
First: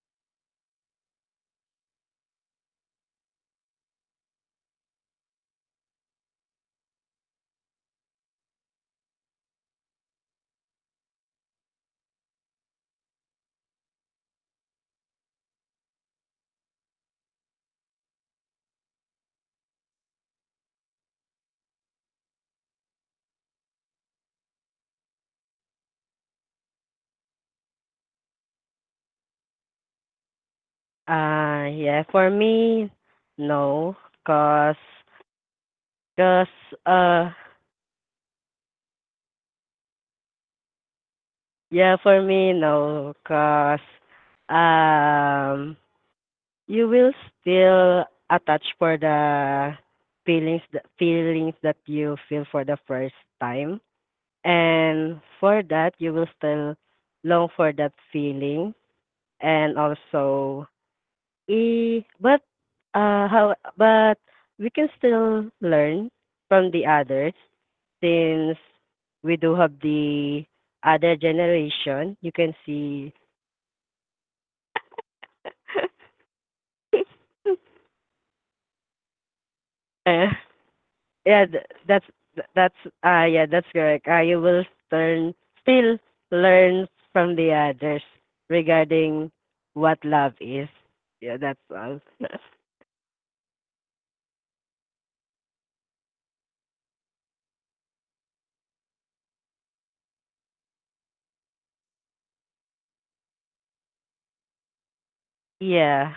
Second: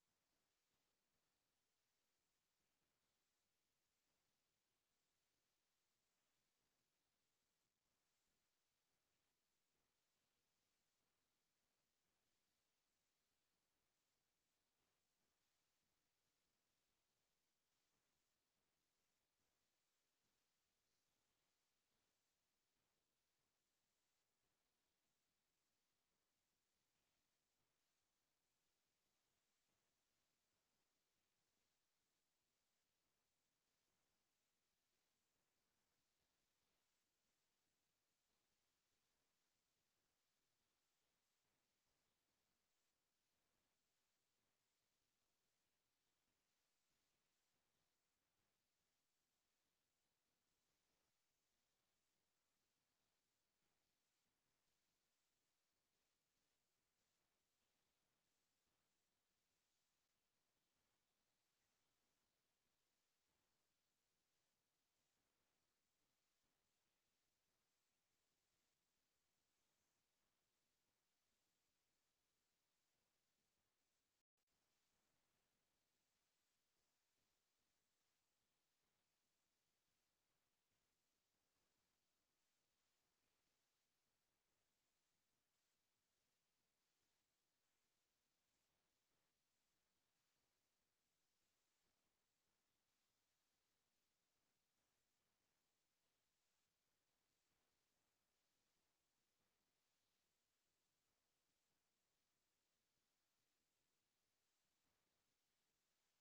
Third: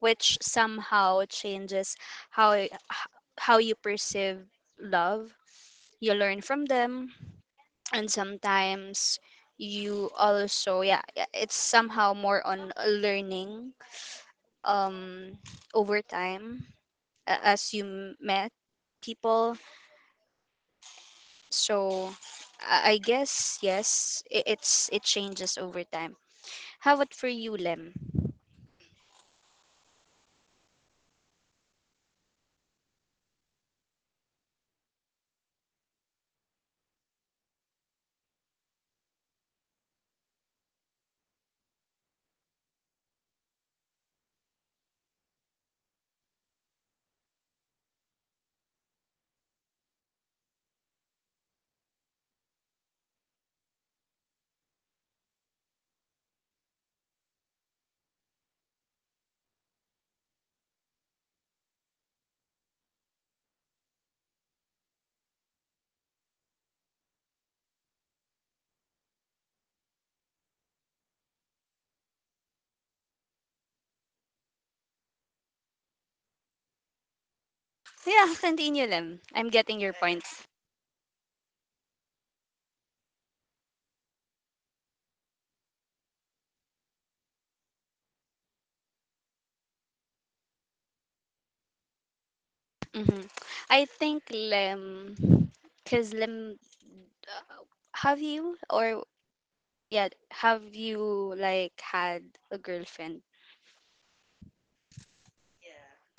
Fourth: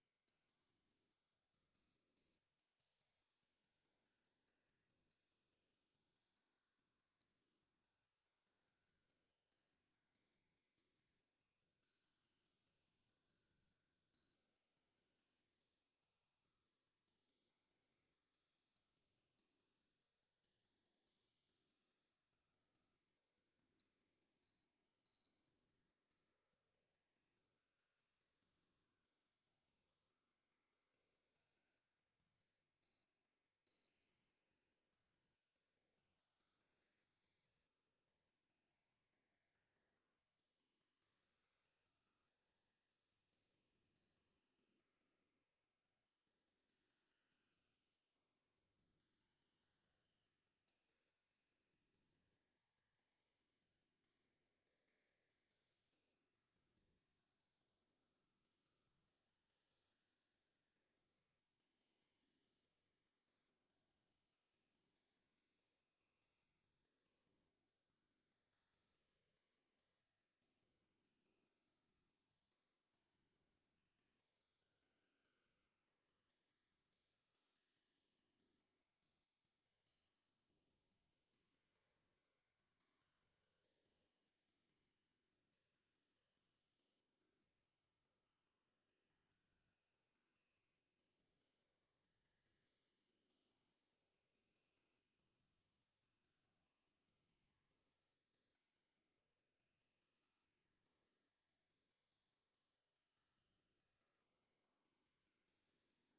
S1: which somehow changes how how you perceive love. You learn from them, and sometimes you also yeah yeah, it's somehow more on learning um over time as you met people, so I guess yes it's it changes over time. How about for you, Lem?
S2: Yeah, for me, no, cause, cause, uh, yeah, for me, no, cause, um, you will still attach for the feelings that you feel for the first time, and for that, you will still long for that feeling, and also but, how but we can still learn from the others since we do have the other generation. You can see *laughs*
S1: Yeah, *laughs* continue, Lem. I'm getting your
S2: Eh,
S1: points.
S2: yeah, that's yeah, that's correct. You will learn still learn from the others regarding what love is. Yeah, that's all. *laughs*
S1: Hmm, I think Lem, because Lem, uh, have you or yeah, have you like had a girlfriend?
S2: Yeah.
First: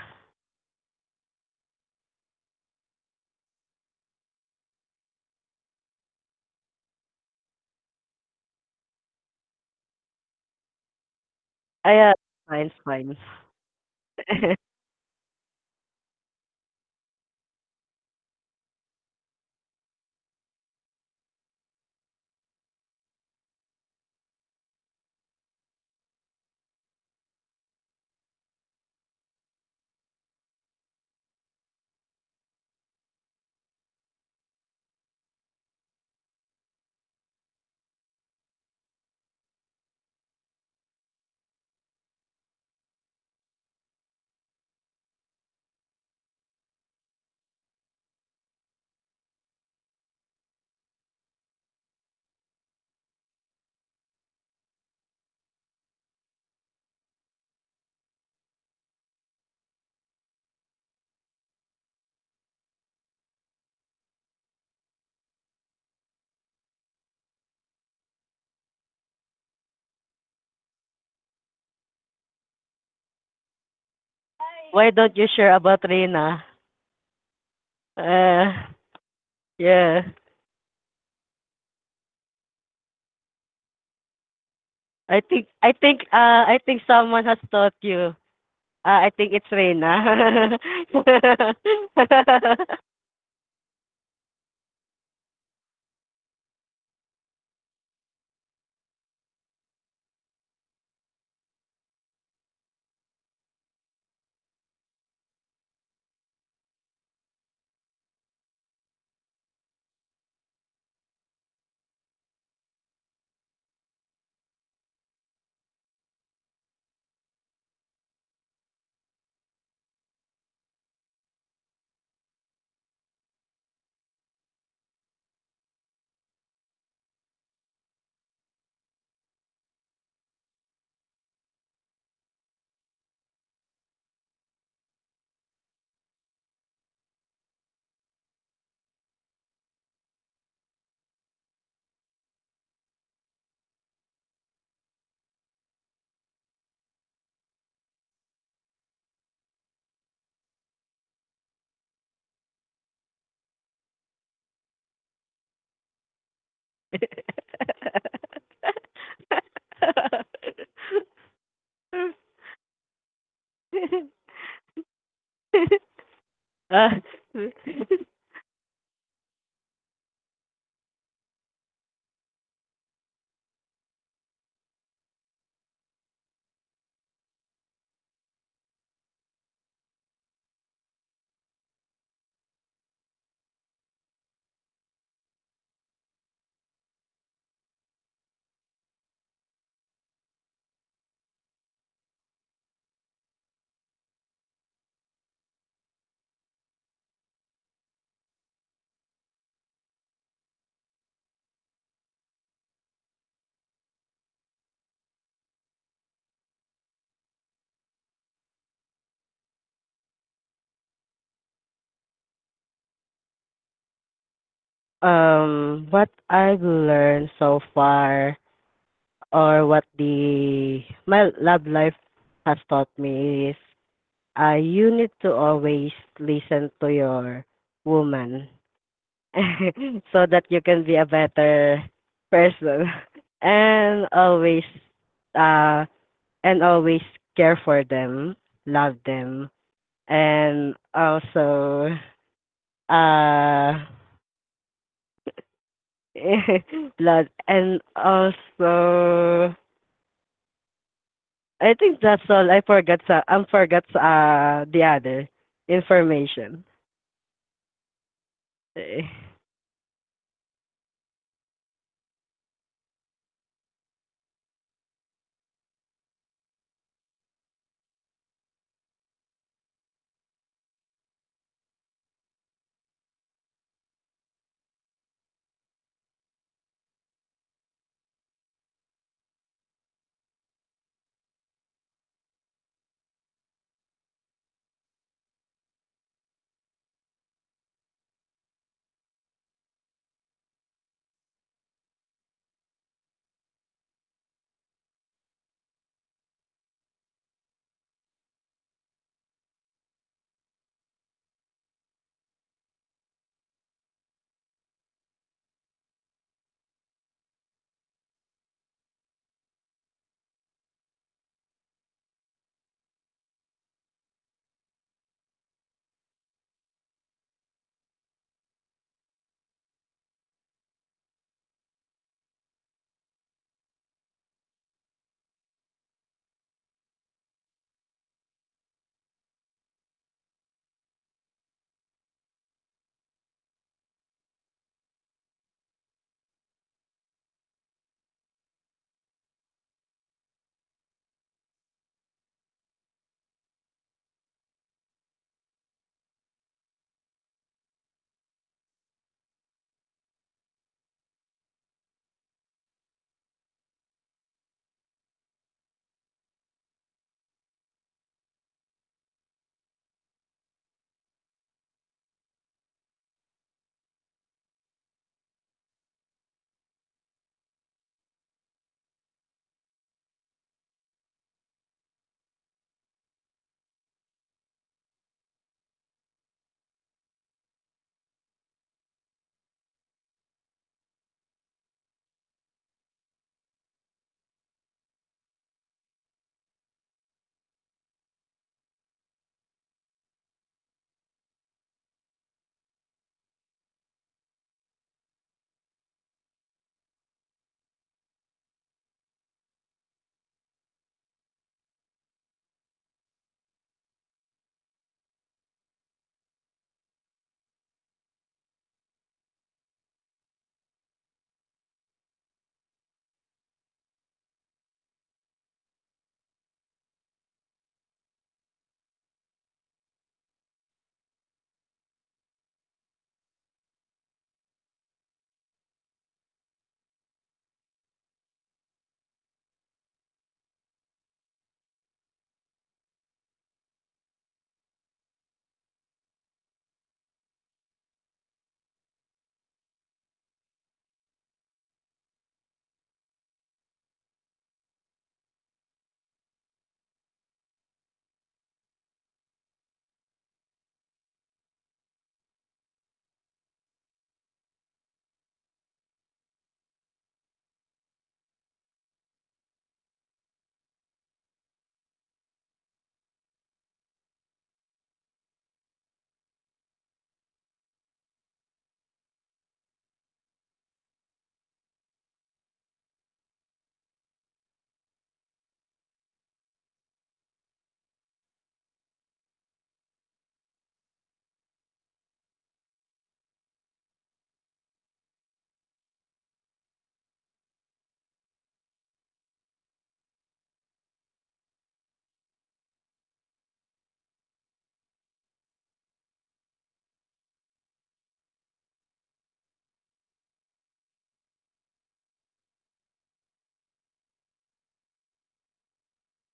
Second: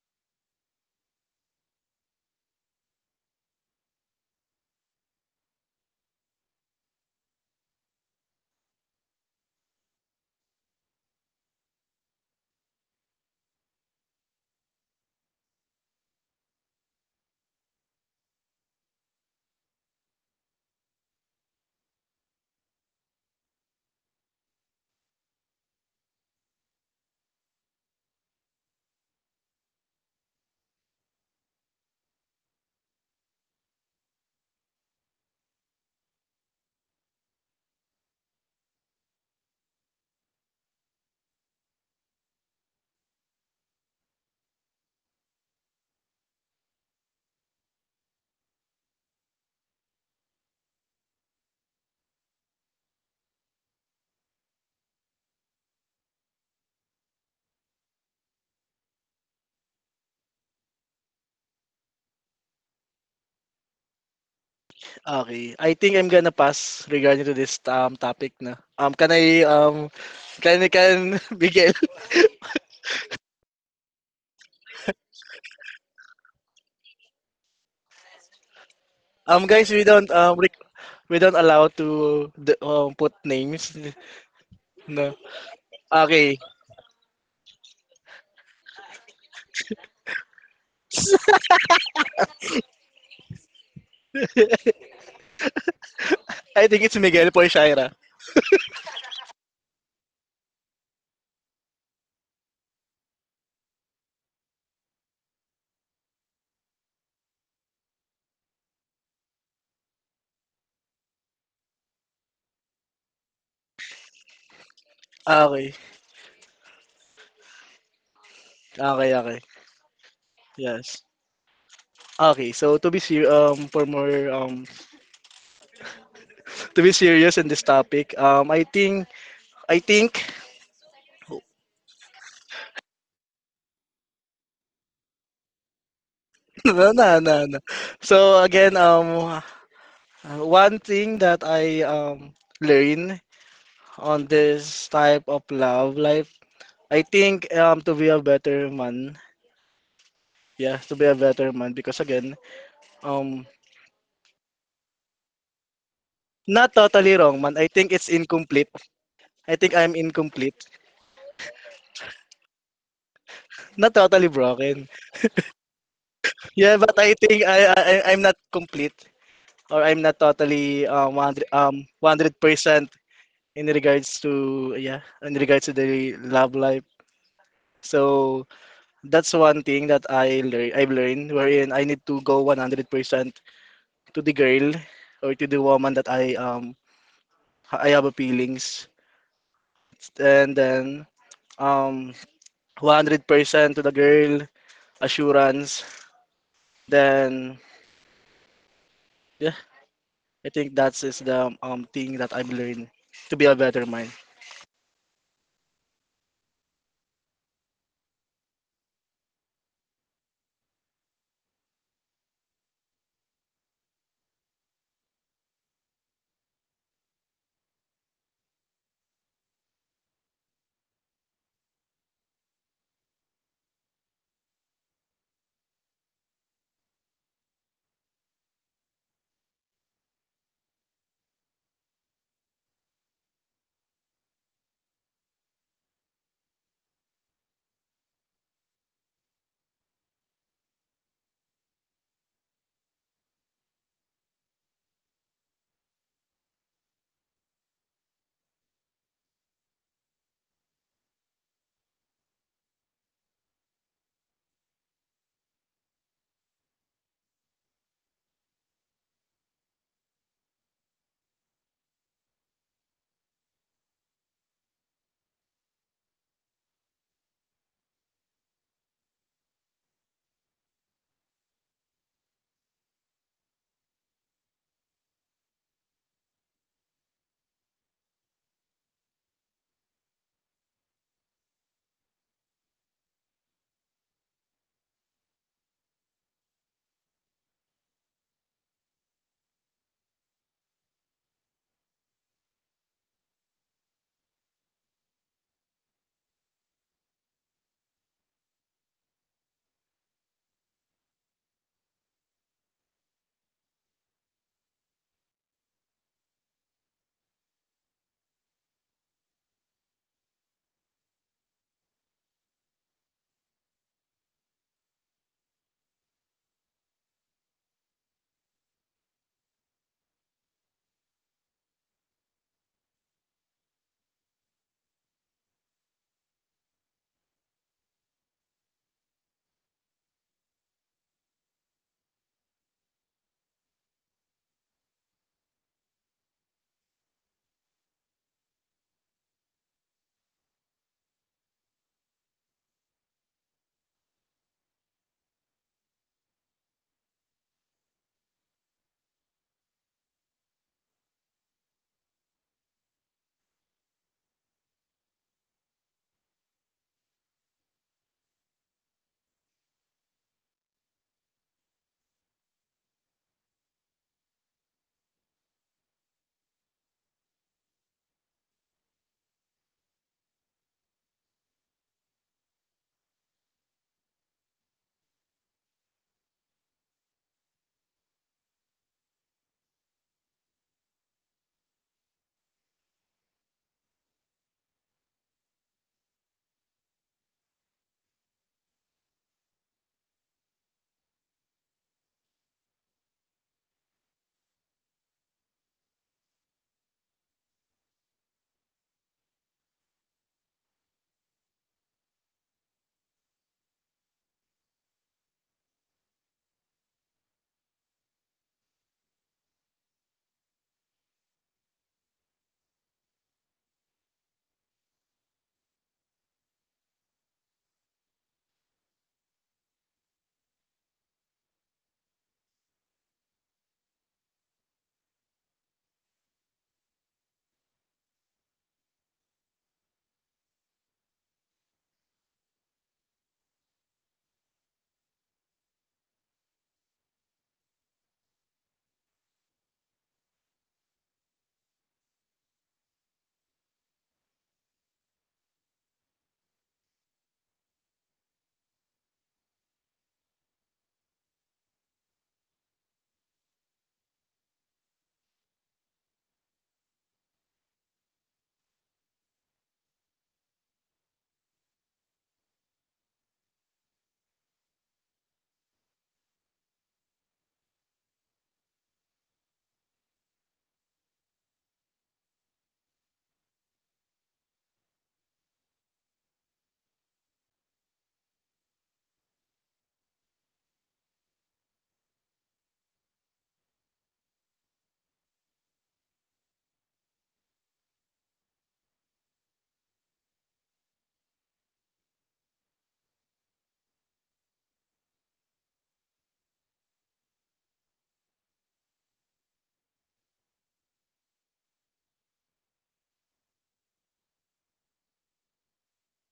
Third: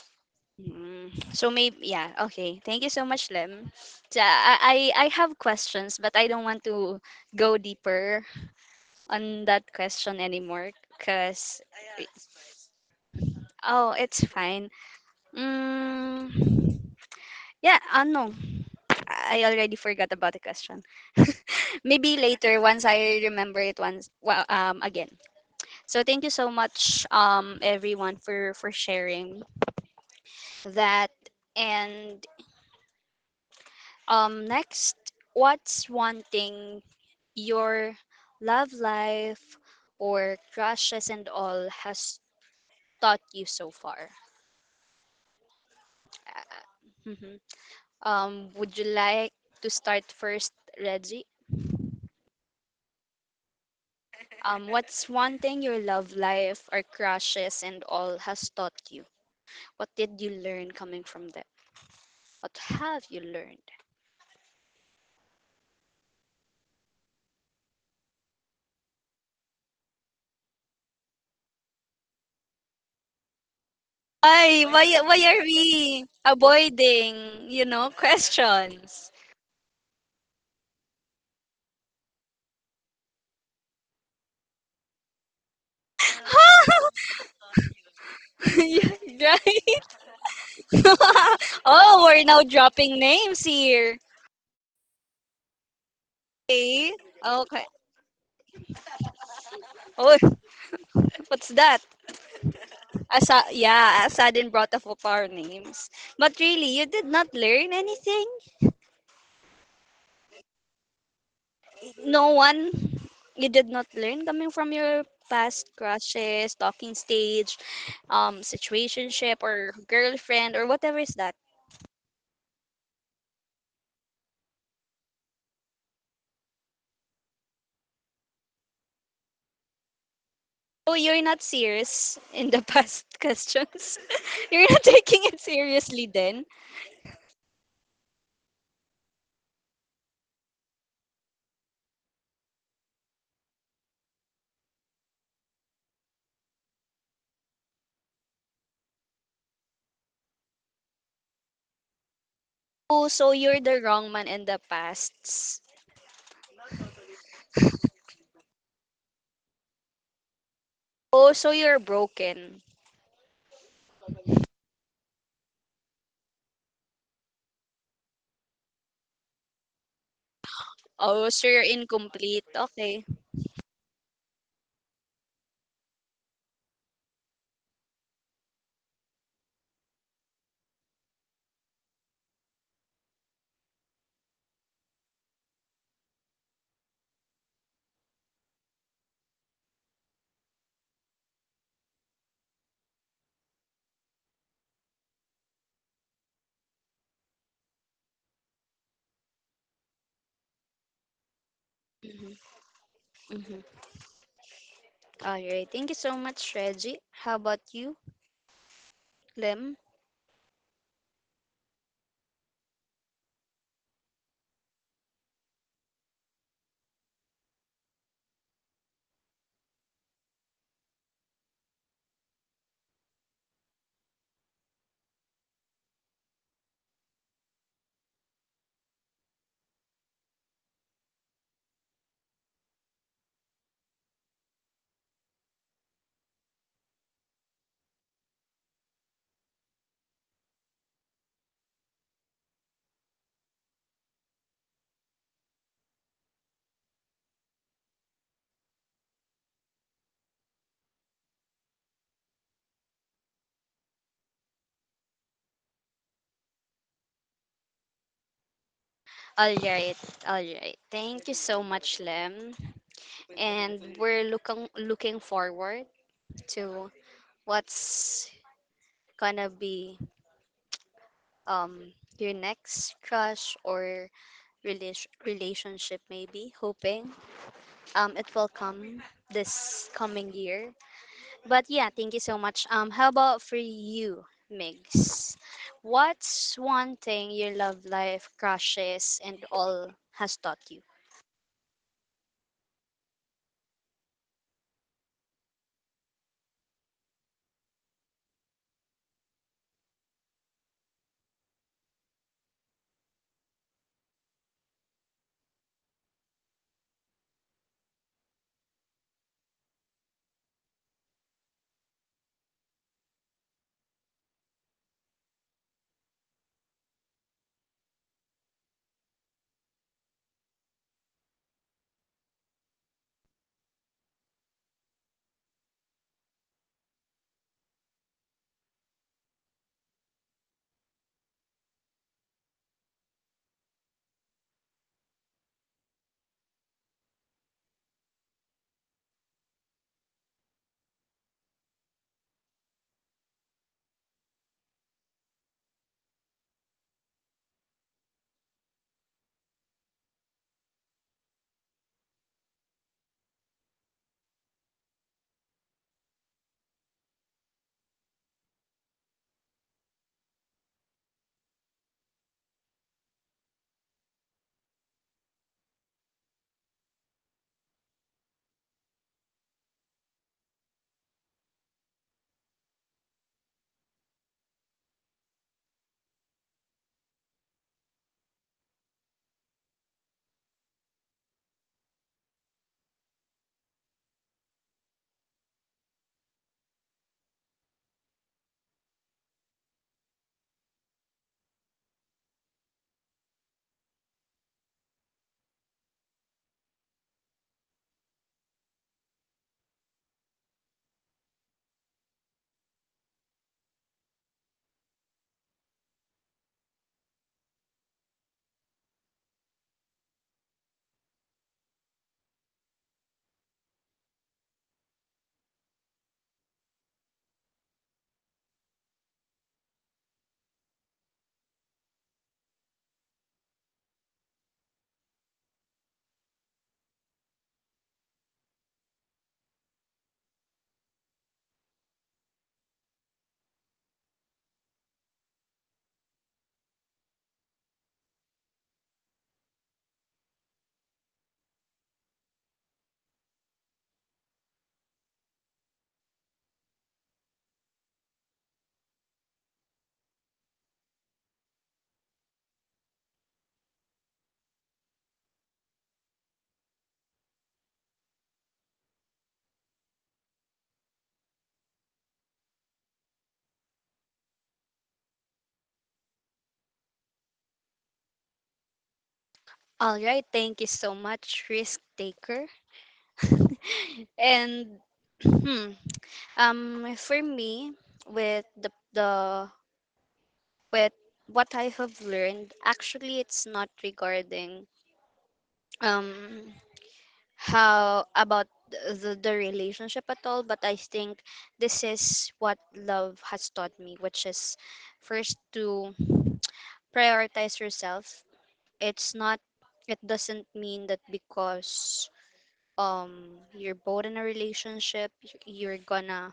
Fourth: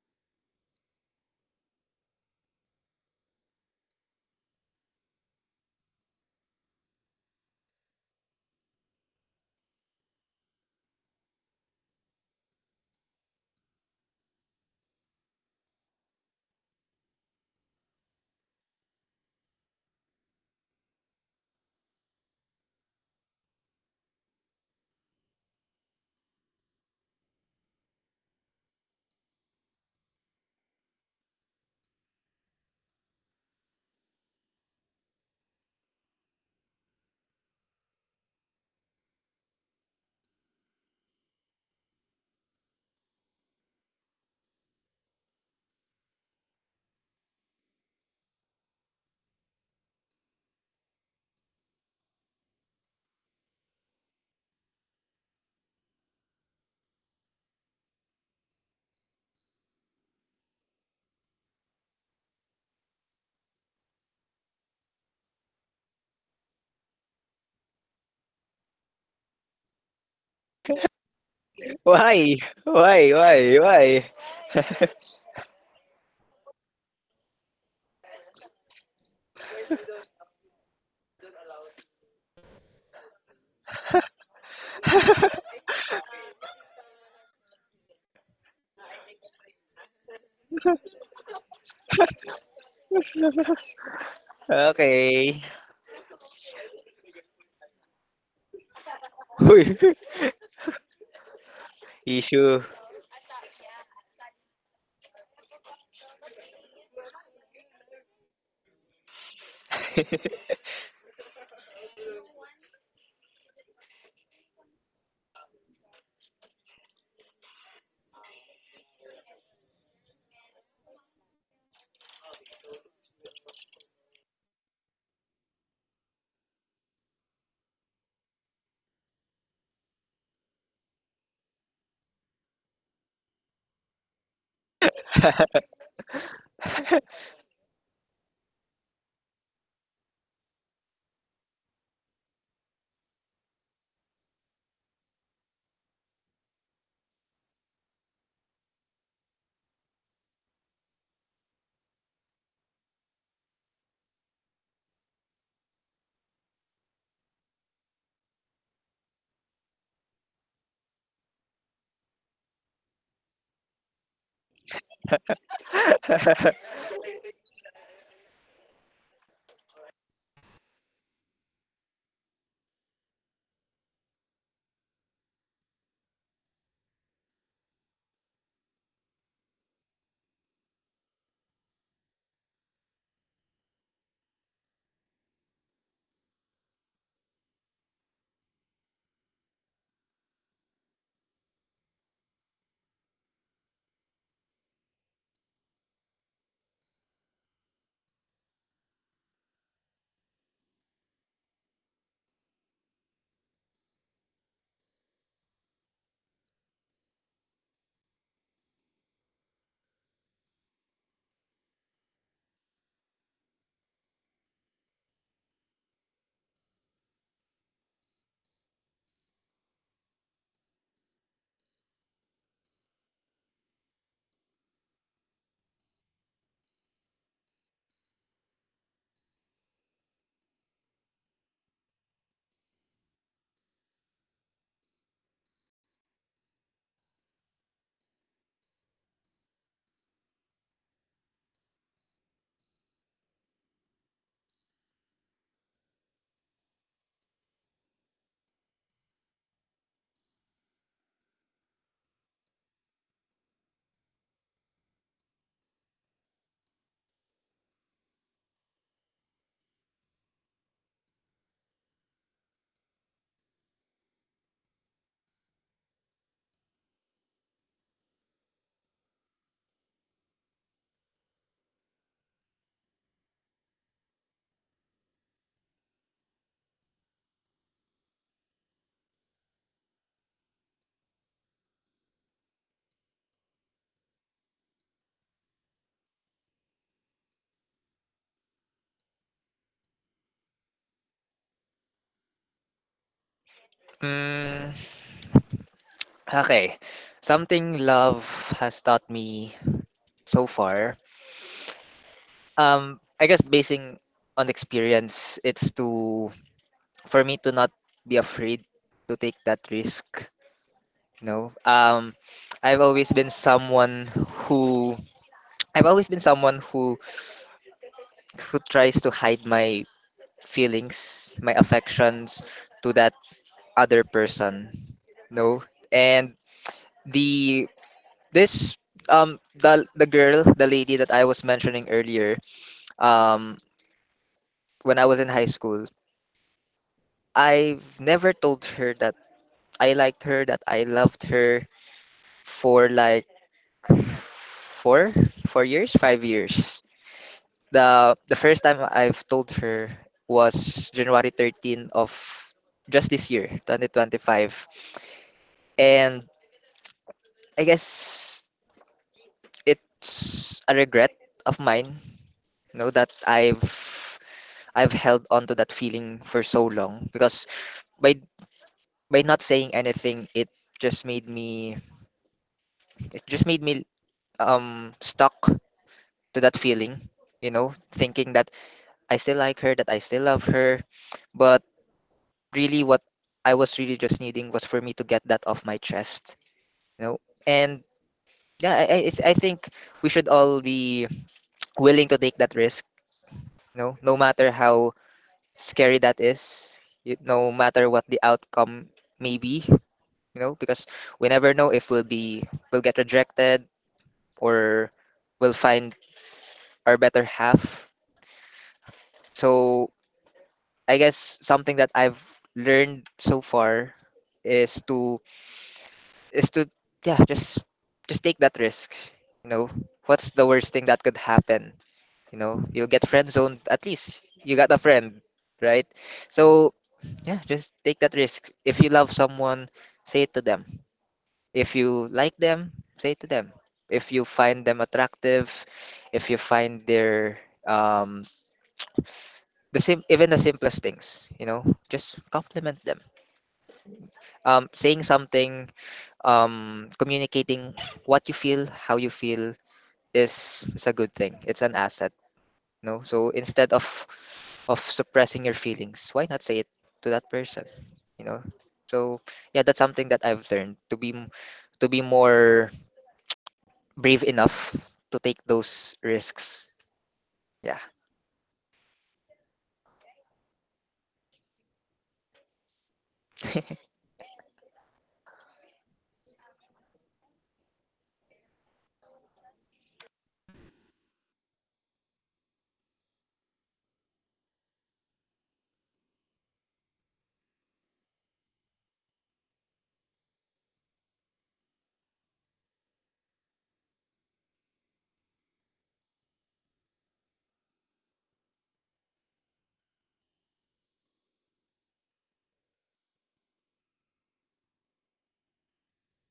S1: Mm. So maybe yeah, okay. Thank you so much, Lem. So, I have questions, but I don't want to go deeper on that question anymore, cause.
S2: I Mine's fine.
S1: Oh, it's fine.
S2: *laughs*
S1: Mm, yeah, ano? I already forgot about the question. Maybe later once I remember it once well again. So thank you so much everyone for sharing that. And um, next, what's one thing your love life or crushes and all has taught you so far? Mhm. Um, would you like to start first, Reggie? What's one thing your love life or crushes and all has taught you? What did you learn coming from them? What have you learned?
S3: Okay, I think I'm gonna pass regarding to this topic na. Can I can I can *laughs* Miguel?
S4: Why? Why? Why? Why?
S1: Ay,
S2: Why
S4: *laughs*
S2: don't
S1: why
S2: you
S1: are
S2: share about
S1: we
S2: Rina?
S1: avoiding, you know,
S2: Uh,
S1: questions?
S3: Guys, we
S2: yeah.
S3: don't we don't allow to put names. *laughs* No. Okay,
S2: I think someone has taught you.
S1: *laughs*
S2: I think
S1: Yeah,
S2: it's Rina.
S1: right.
S2: *laughs*
S1: *laughs* Oh, we're now dropping names here.
S4: Okay.
S3: I think
S1: Okay.
S3: it's Miguel for
S1: Okay.
S3: Shaira.
S4: Uy,
S1: Oh, *laughs* what's that?
S4: *laughs* issue.
S1: Asa yeah, Asadin brought up of our names. But really, you did not learn anything?
S4: *laughs*
S1: No one, you did not learn coming from your past
S3: Okay.
S1: crushes, talking stage,
S3: Okay,
S1: situationship
S3: okay.
S1: or girlfriend or whatever
S3: Yes.
S1: is that.
S3: Okay, so for more to be serious in this topic, I think
S1: Oh, you're not serious in the past *laughs* questions. *laughs* You're not taking it seriously then.
S3: *laughs* no, no, no, no. So again, one thing that I learn on this type of love life, I think to be a better man. Yeah, to be a better man because again,
S1: Oh, so
S3: um
S1: you're the wrong man in the past.
S3: not totally wrong man. I think it's incomplete. I think I'm incomplete.
S1: Oh, so you're broken.
S3: Not totally broken.
S4: *laughs*
S3: Yeah,
S2: uh,
S3: but I, think I'm not complete or I'm not totally
S1: Oh, so
S3: 100
S1: you're incomplete.
S3: 100%
S1: Okay.
S3: in regards to yeah, in regards to the love life. So that's one thing that I've learned wherein I need to go 100% to the girl or to the woman that I have a feelings and then um 100% to the girl assurance, then yeah, I think that's is the thing that I've
S1: Mm-hmm.
S3: learned to be a
S1: Mm-hmm.
S3: better man.
S1: All right. Thank you so much, Reggie. How about you, Lem?
S2: what I've learned so far or what the my love life has taught me is you need to always listen to your woman *laughs* so that you can be a better person *laughs* and always uh and always care for them, love them and also uh *laughs* love and also I think that's all. I forgot the other information. *laughs*
S1: All right, all right. Thank you so much, Lem. And we're looking forward to what's gonna be um your next crush or relationship, maybe hoping it will come this coming year. But yeah, thank you so much um, how about for you, Migs, what's one thing your love life, crushes and all has taught you?
S4: Mm, okay. Something love has taught me so far. I guess basing on experience, it's to for me to not be afraid to take that risk. No. I've always been someone who I've always been someone who tries to hide my feelings, my affections to that other person. No. And the this The girl, the lady that I was mentioning earlier um when I was in high school, I've never told her that I liked her, that I loved her for like four four years, 5 years. The first time I've told her was January 13 of just this year 2025, and I guess it's a regret of mine. You know, that I've held on to that feeling for so long, because by not saying anything, just made me it just made me stuck to that feeling, you know, thinking that I still like her, that I still love her, but really what I was really just needing was for me to get that off my chest, you know. And yeah, I think we should all be willing to take that risk, you know, no matter how scary that is, no matter what the outcome may be, you know, because we never know if we'll get rejected, or we'll find our better half. So I guess something that I've learned so far is to yeah, just take that risk. You know, what's the worst thing that could happen? You know, you'll get friend zoned, at least you got a friend, right? So yeah, just take that risk. If you love someone, say it to them. If you like them, say to them. If you find them attractive, if you find their um the sim even the simplest things, you know, just compliment them. Saying something, communicating what you feel, how you feel is a good thing. It's an asset, you know. So instead of suppressing your feelings, why not say it to that person, you know? So yeah, that's something that I've learned, to to be more brave enough to take those risks. Yeah.
S1: All right, thank you so much, risk taker. *laughs*
S4: *laughs*
S1: And hmm, for me, with the with what I have learned, actually, it's not regarding um how about the relationship at all, but I think this is what love has taught me, which is first to prioritize yourself. It's not. It doesn't mean that because you're both in a relationship, you're gonna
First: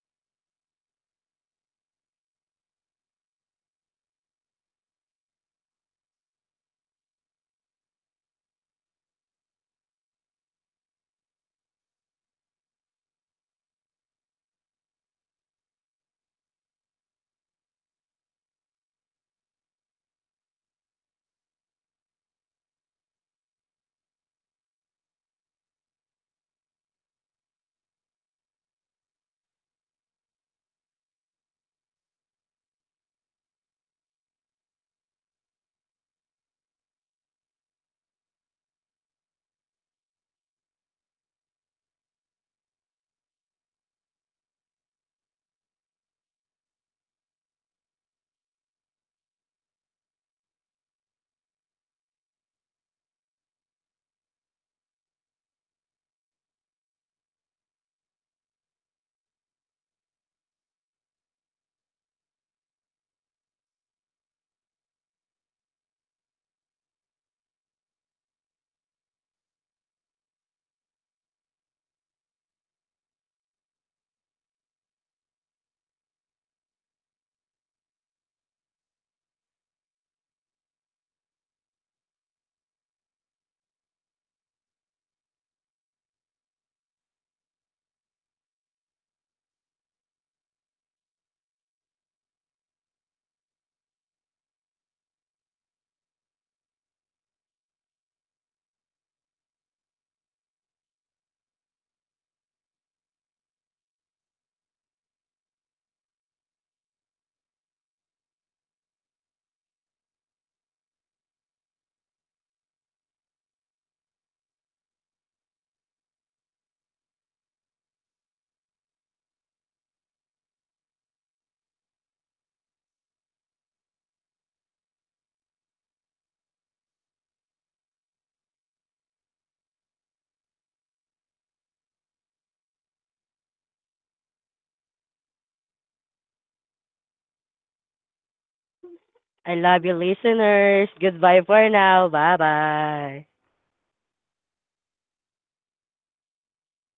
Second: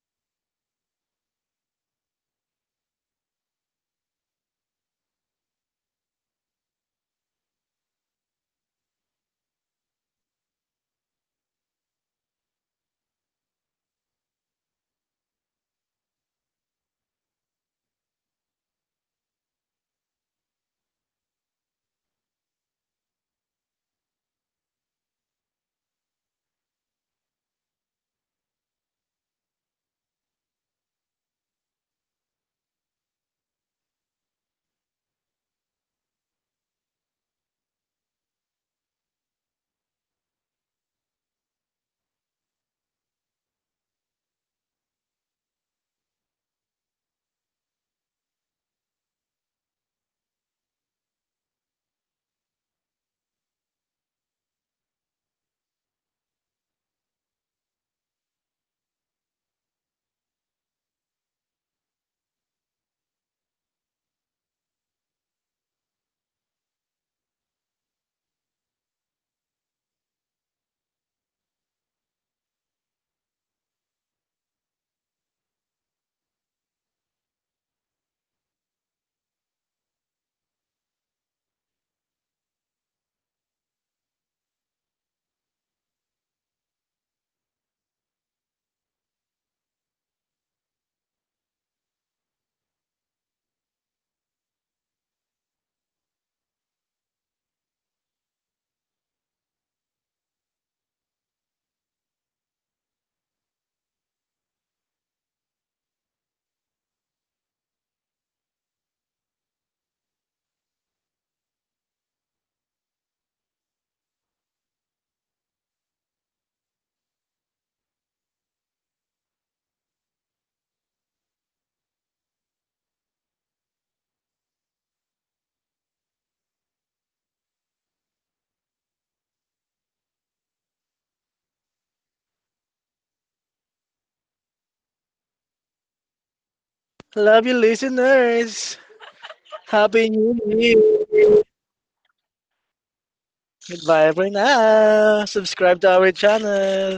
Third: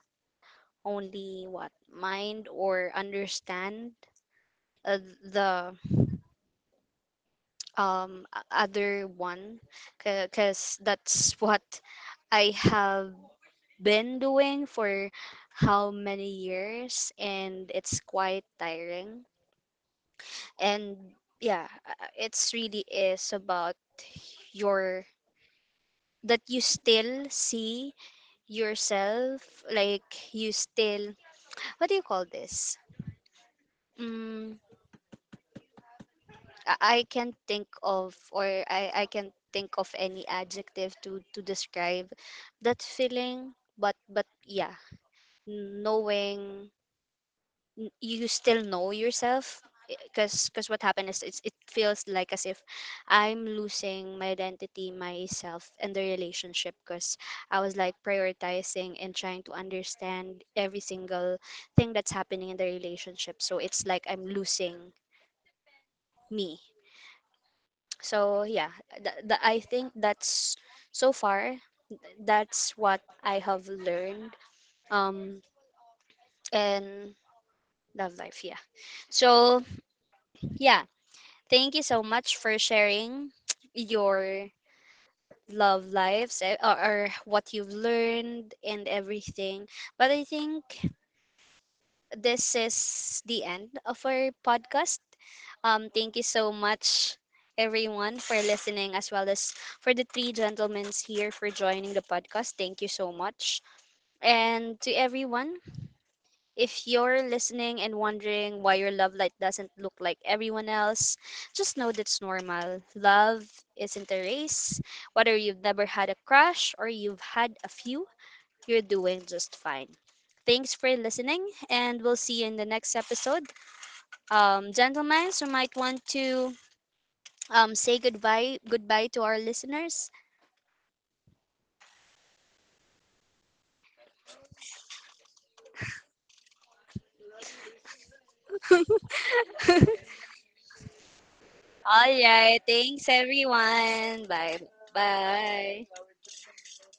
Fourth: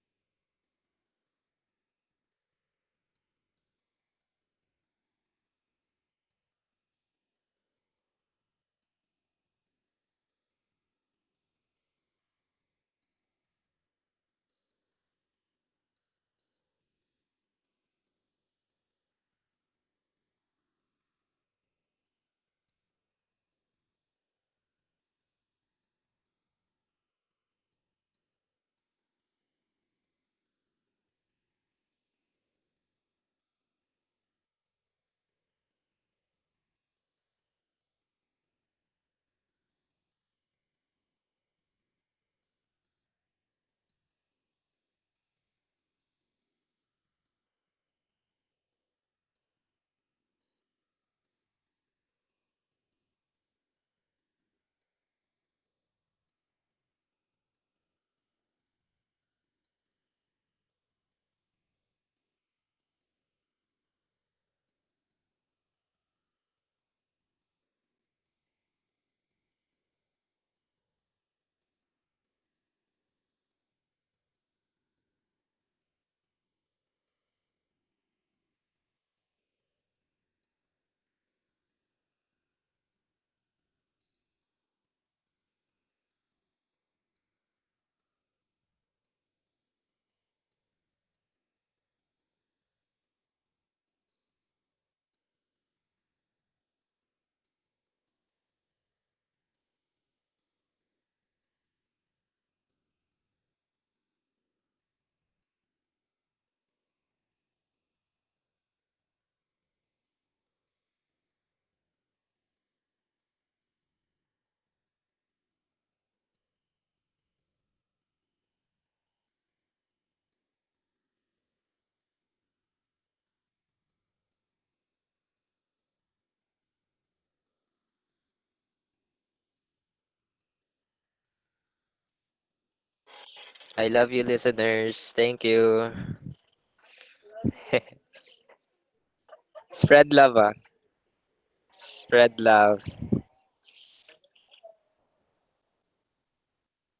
S1: only what mind or understand uh, the other one, because that's *laughs* what I have been doing for how many years, and it's quite tiring. And yeah, it's really is about your, that you still see yourself, like you still, what do you call this? Mm, I can't think of, or I can't think of any adjective to describe that feeling. But yeah, knowing you still know yourself, because what happened is it's, it feels like as if I'm losing my identity, myself, and the relationship. Because I was like prioritizing and trying to understand every single thing that's happening in the relationship. So it's like I'm losing me. So yeah, I think that's so far that's what I have learned um in love life, yeah. So yeah, thank you so much for sharing *tsk* your love lives eh, or what you've learned and everything. But I think this is the end of our podcast. Thank you so much, everyone, for listening, as well as for the three gentlemen here for joining the podcast. Thank you so much. And to everyone, if you're listening and wondering why your love light doesn't look like everyone else, just know that's normal. Love isn't a race. Whether you've never had a crush or you've had a few, you're doing just fine. Thanks for listening, and we'll see you in the next episode. Gentlemen, so might want to say goodbye to our listeners.
S4: I love you, listeners. Thank you.
S3: Love you,
S4: *laughs*
S3: listeners.
S2: I
S1: *laughs* All
S2: love you,
S4: Spread
S3: Happy
S4: love,
S3: New
S4: ah.
S2: listeners.
S3: Year!
S2: Goodbye for now.
S4: Spread
S1: right,
S4: love.
S1: thanks
S2: Bye-bye.
S3: Goodbye
S1: everyone.
S3: for now! Subscribe
S1: Bye
S3: to our channel!